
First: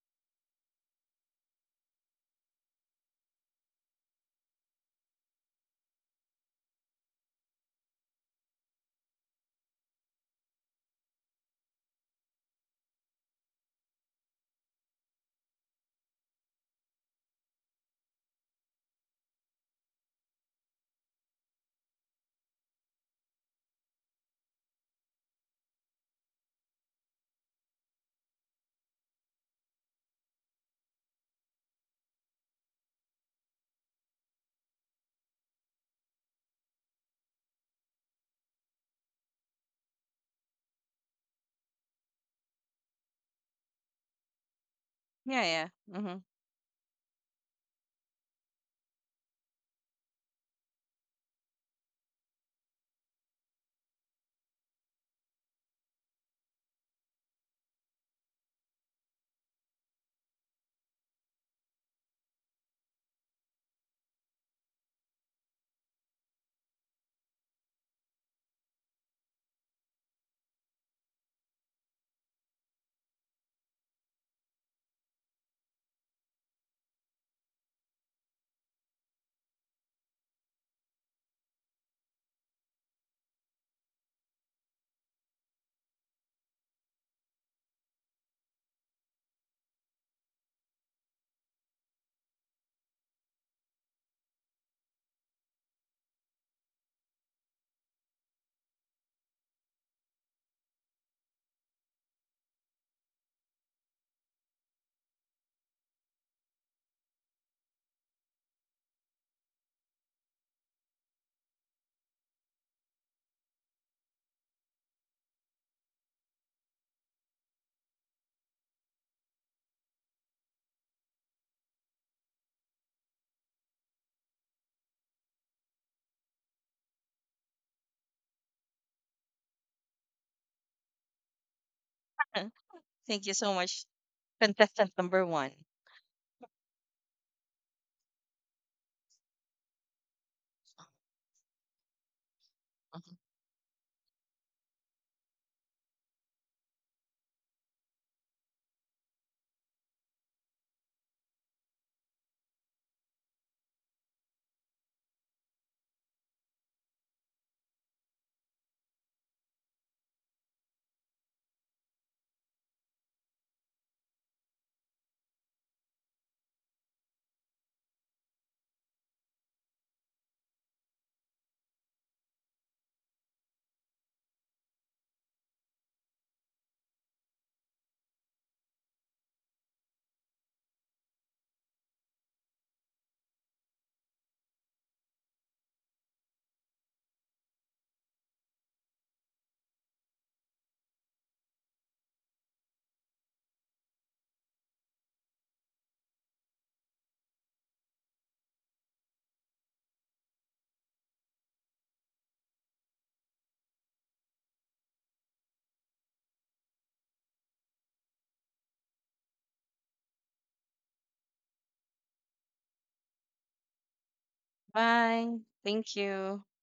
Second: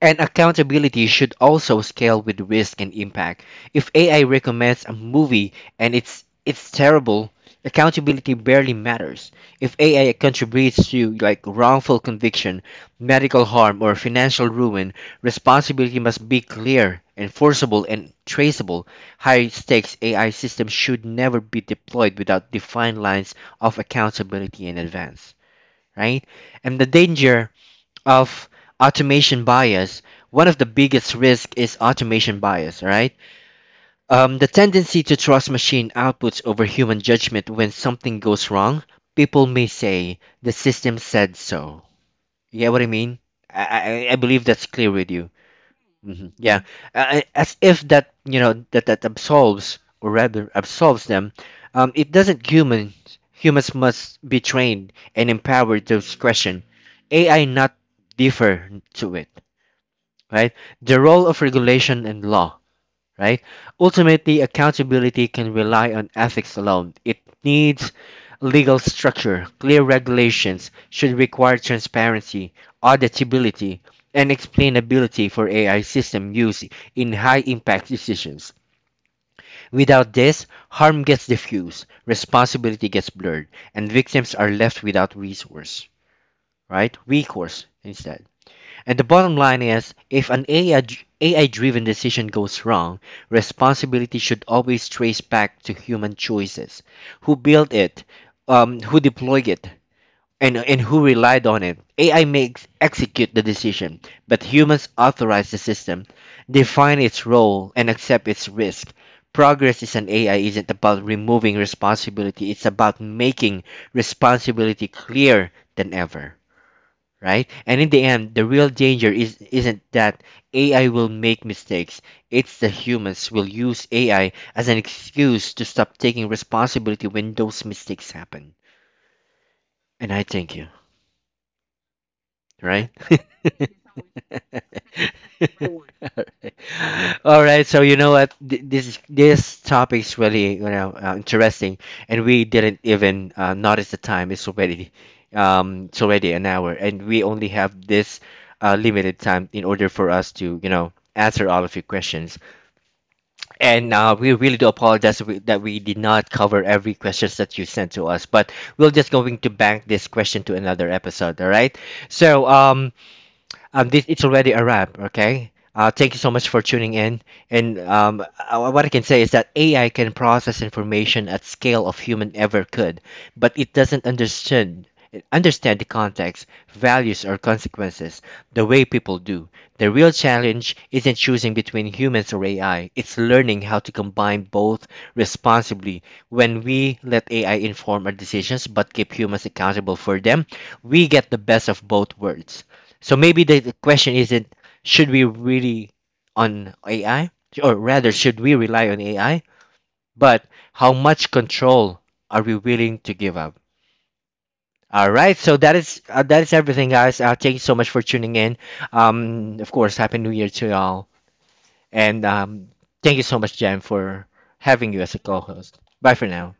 And accountability should also scale with risk and impact. If AI recommends a movie and it's terrible, accountability barely matters. If AI contributes to like wrongful conviction, medical harm, or financial ruin, responsibility must be clear, enforceable, and traceable. High stakes AI systems should never be deployed without defined lines of accountability in advance, right? And the danger of automation bias, one of the biggest risks is automation bias, right? The tendency to trust machine outputs over human judgment when something goes wrong. People may say, the system said so. You get what I mean? I believe that's clear with you.
Yeah, yeah. Mm-hmm.
Hmm. Yeah. As if that, you know, that absolves, or rather absolves them. It doesn't. Humans, humans must be trained and empowered to discretion. AI not differ to it, right? The role of regulation and law, right? Ultimately, accountability can rely on ethics alone. It needs legal structure. Clear regulations should require transparency, auditability, and explainability for AI system use in high impact decisions. Without this, harm gets diffused, responsibility gets blurred, and victims are left without resource, right? Recourse, instead. And the bottom line is, if an AI driven decision goes wrong, responsibility should always trace back to human choices. Who built it, who deployed it, and who relied on it. AI makes execute the decision, but humans authorize the system, define its role, and accept its risk. Progress is an AI isn't about removing responsibility, it's about making responsibility clearer than ever, right? And in the end, the real danger is isn't that AI will make mistakes. It's the humans will use AI as an excuse to stop taking responsibility when those mistakes happen. And I thank you, right?
Thank you so much, contestant number one.
All right. Right. So you know what? This is this topic's really, interesting, and we didn't
Mhm.
even notice the time. It's already an hour, and we only have this limited time in order for us to answer all of your questions. And we really do apologize that we did not cover every questions that you sent to us, but we're just going to bank this question to another episode. All right. So um this it's already a wrap. Okay. Thank you so much for tuning in. And what I can say is that AI can process information at scale of human ever could, but it doesn't understand the context, values, or consequences the way people do. The real challenge isn't choosing between humans or AI, it's learning how to combine both responsibly. When we let AI inform our decisions but keep humans accountable for them, we get the best of both worlds. So maybe the question isn't should we really on AI, or rather should we rely on AI, but how much control are we willing to give up? All right, so that is everything, guys. Thank you so much for tuning in. Of course, happy New Year to y'all, and thank you so much, Jen, for having you as a
Bye.
co-host.
Thank
Bye for
you.
now.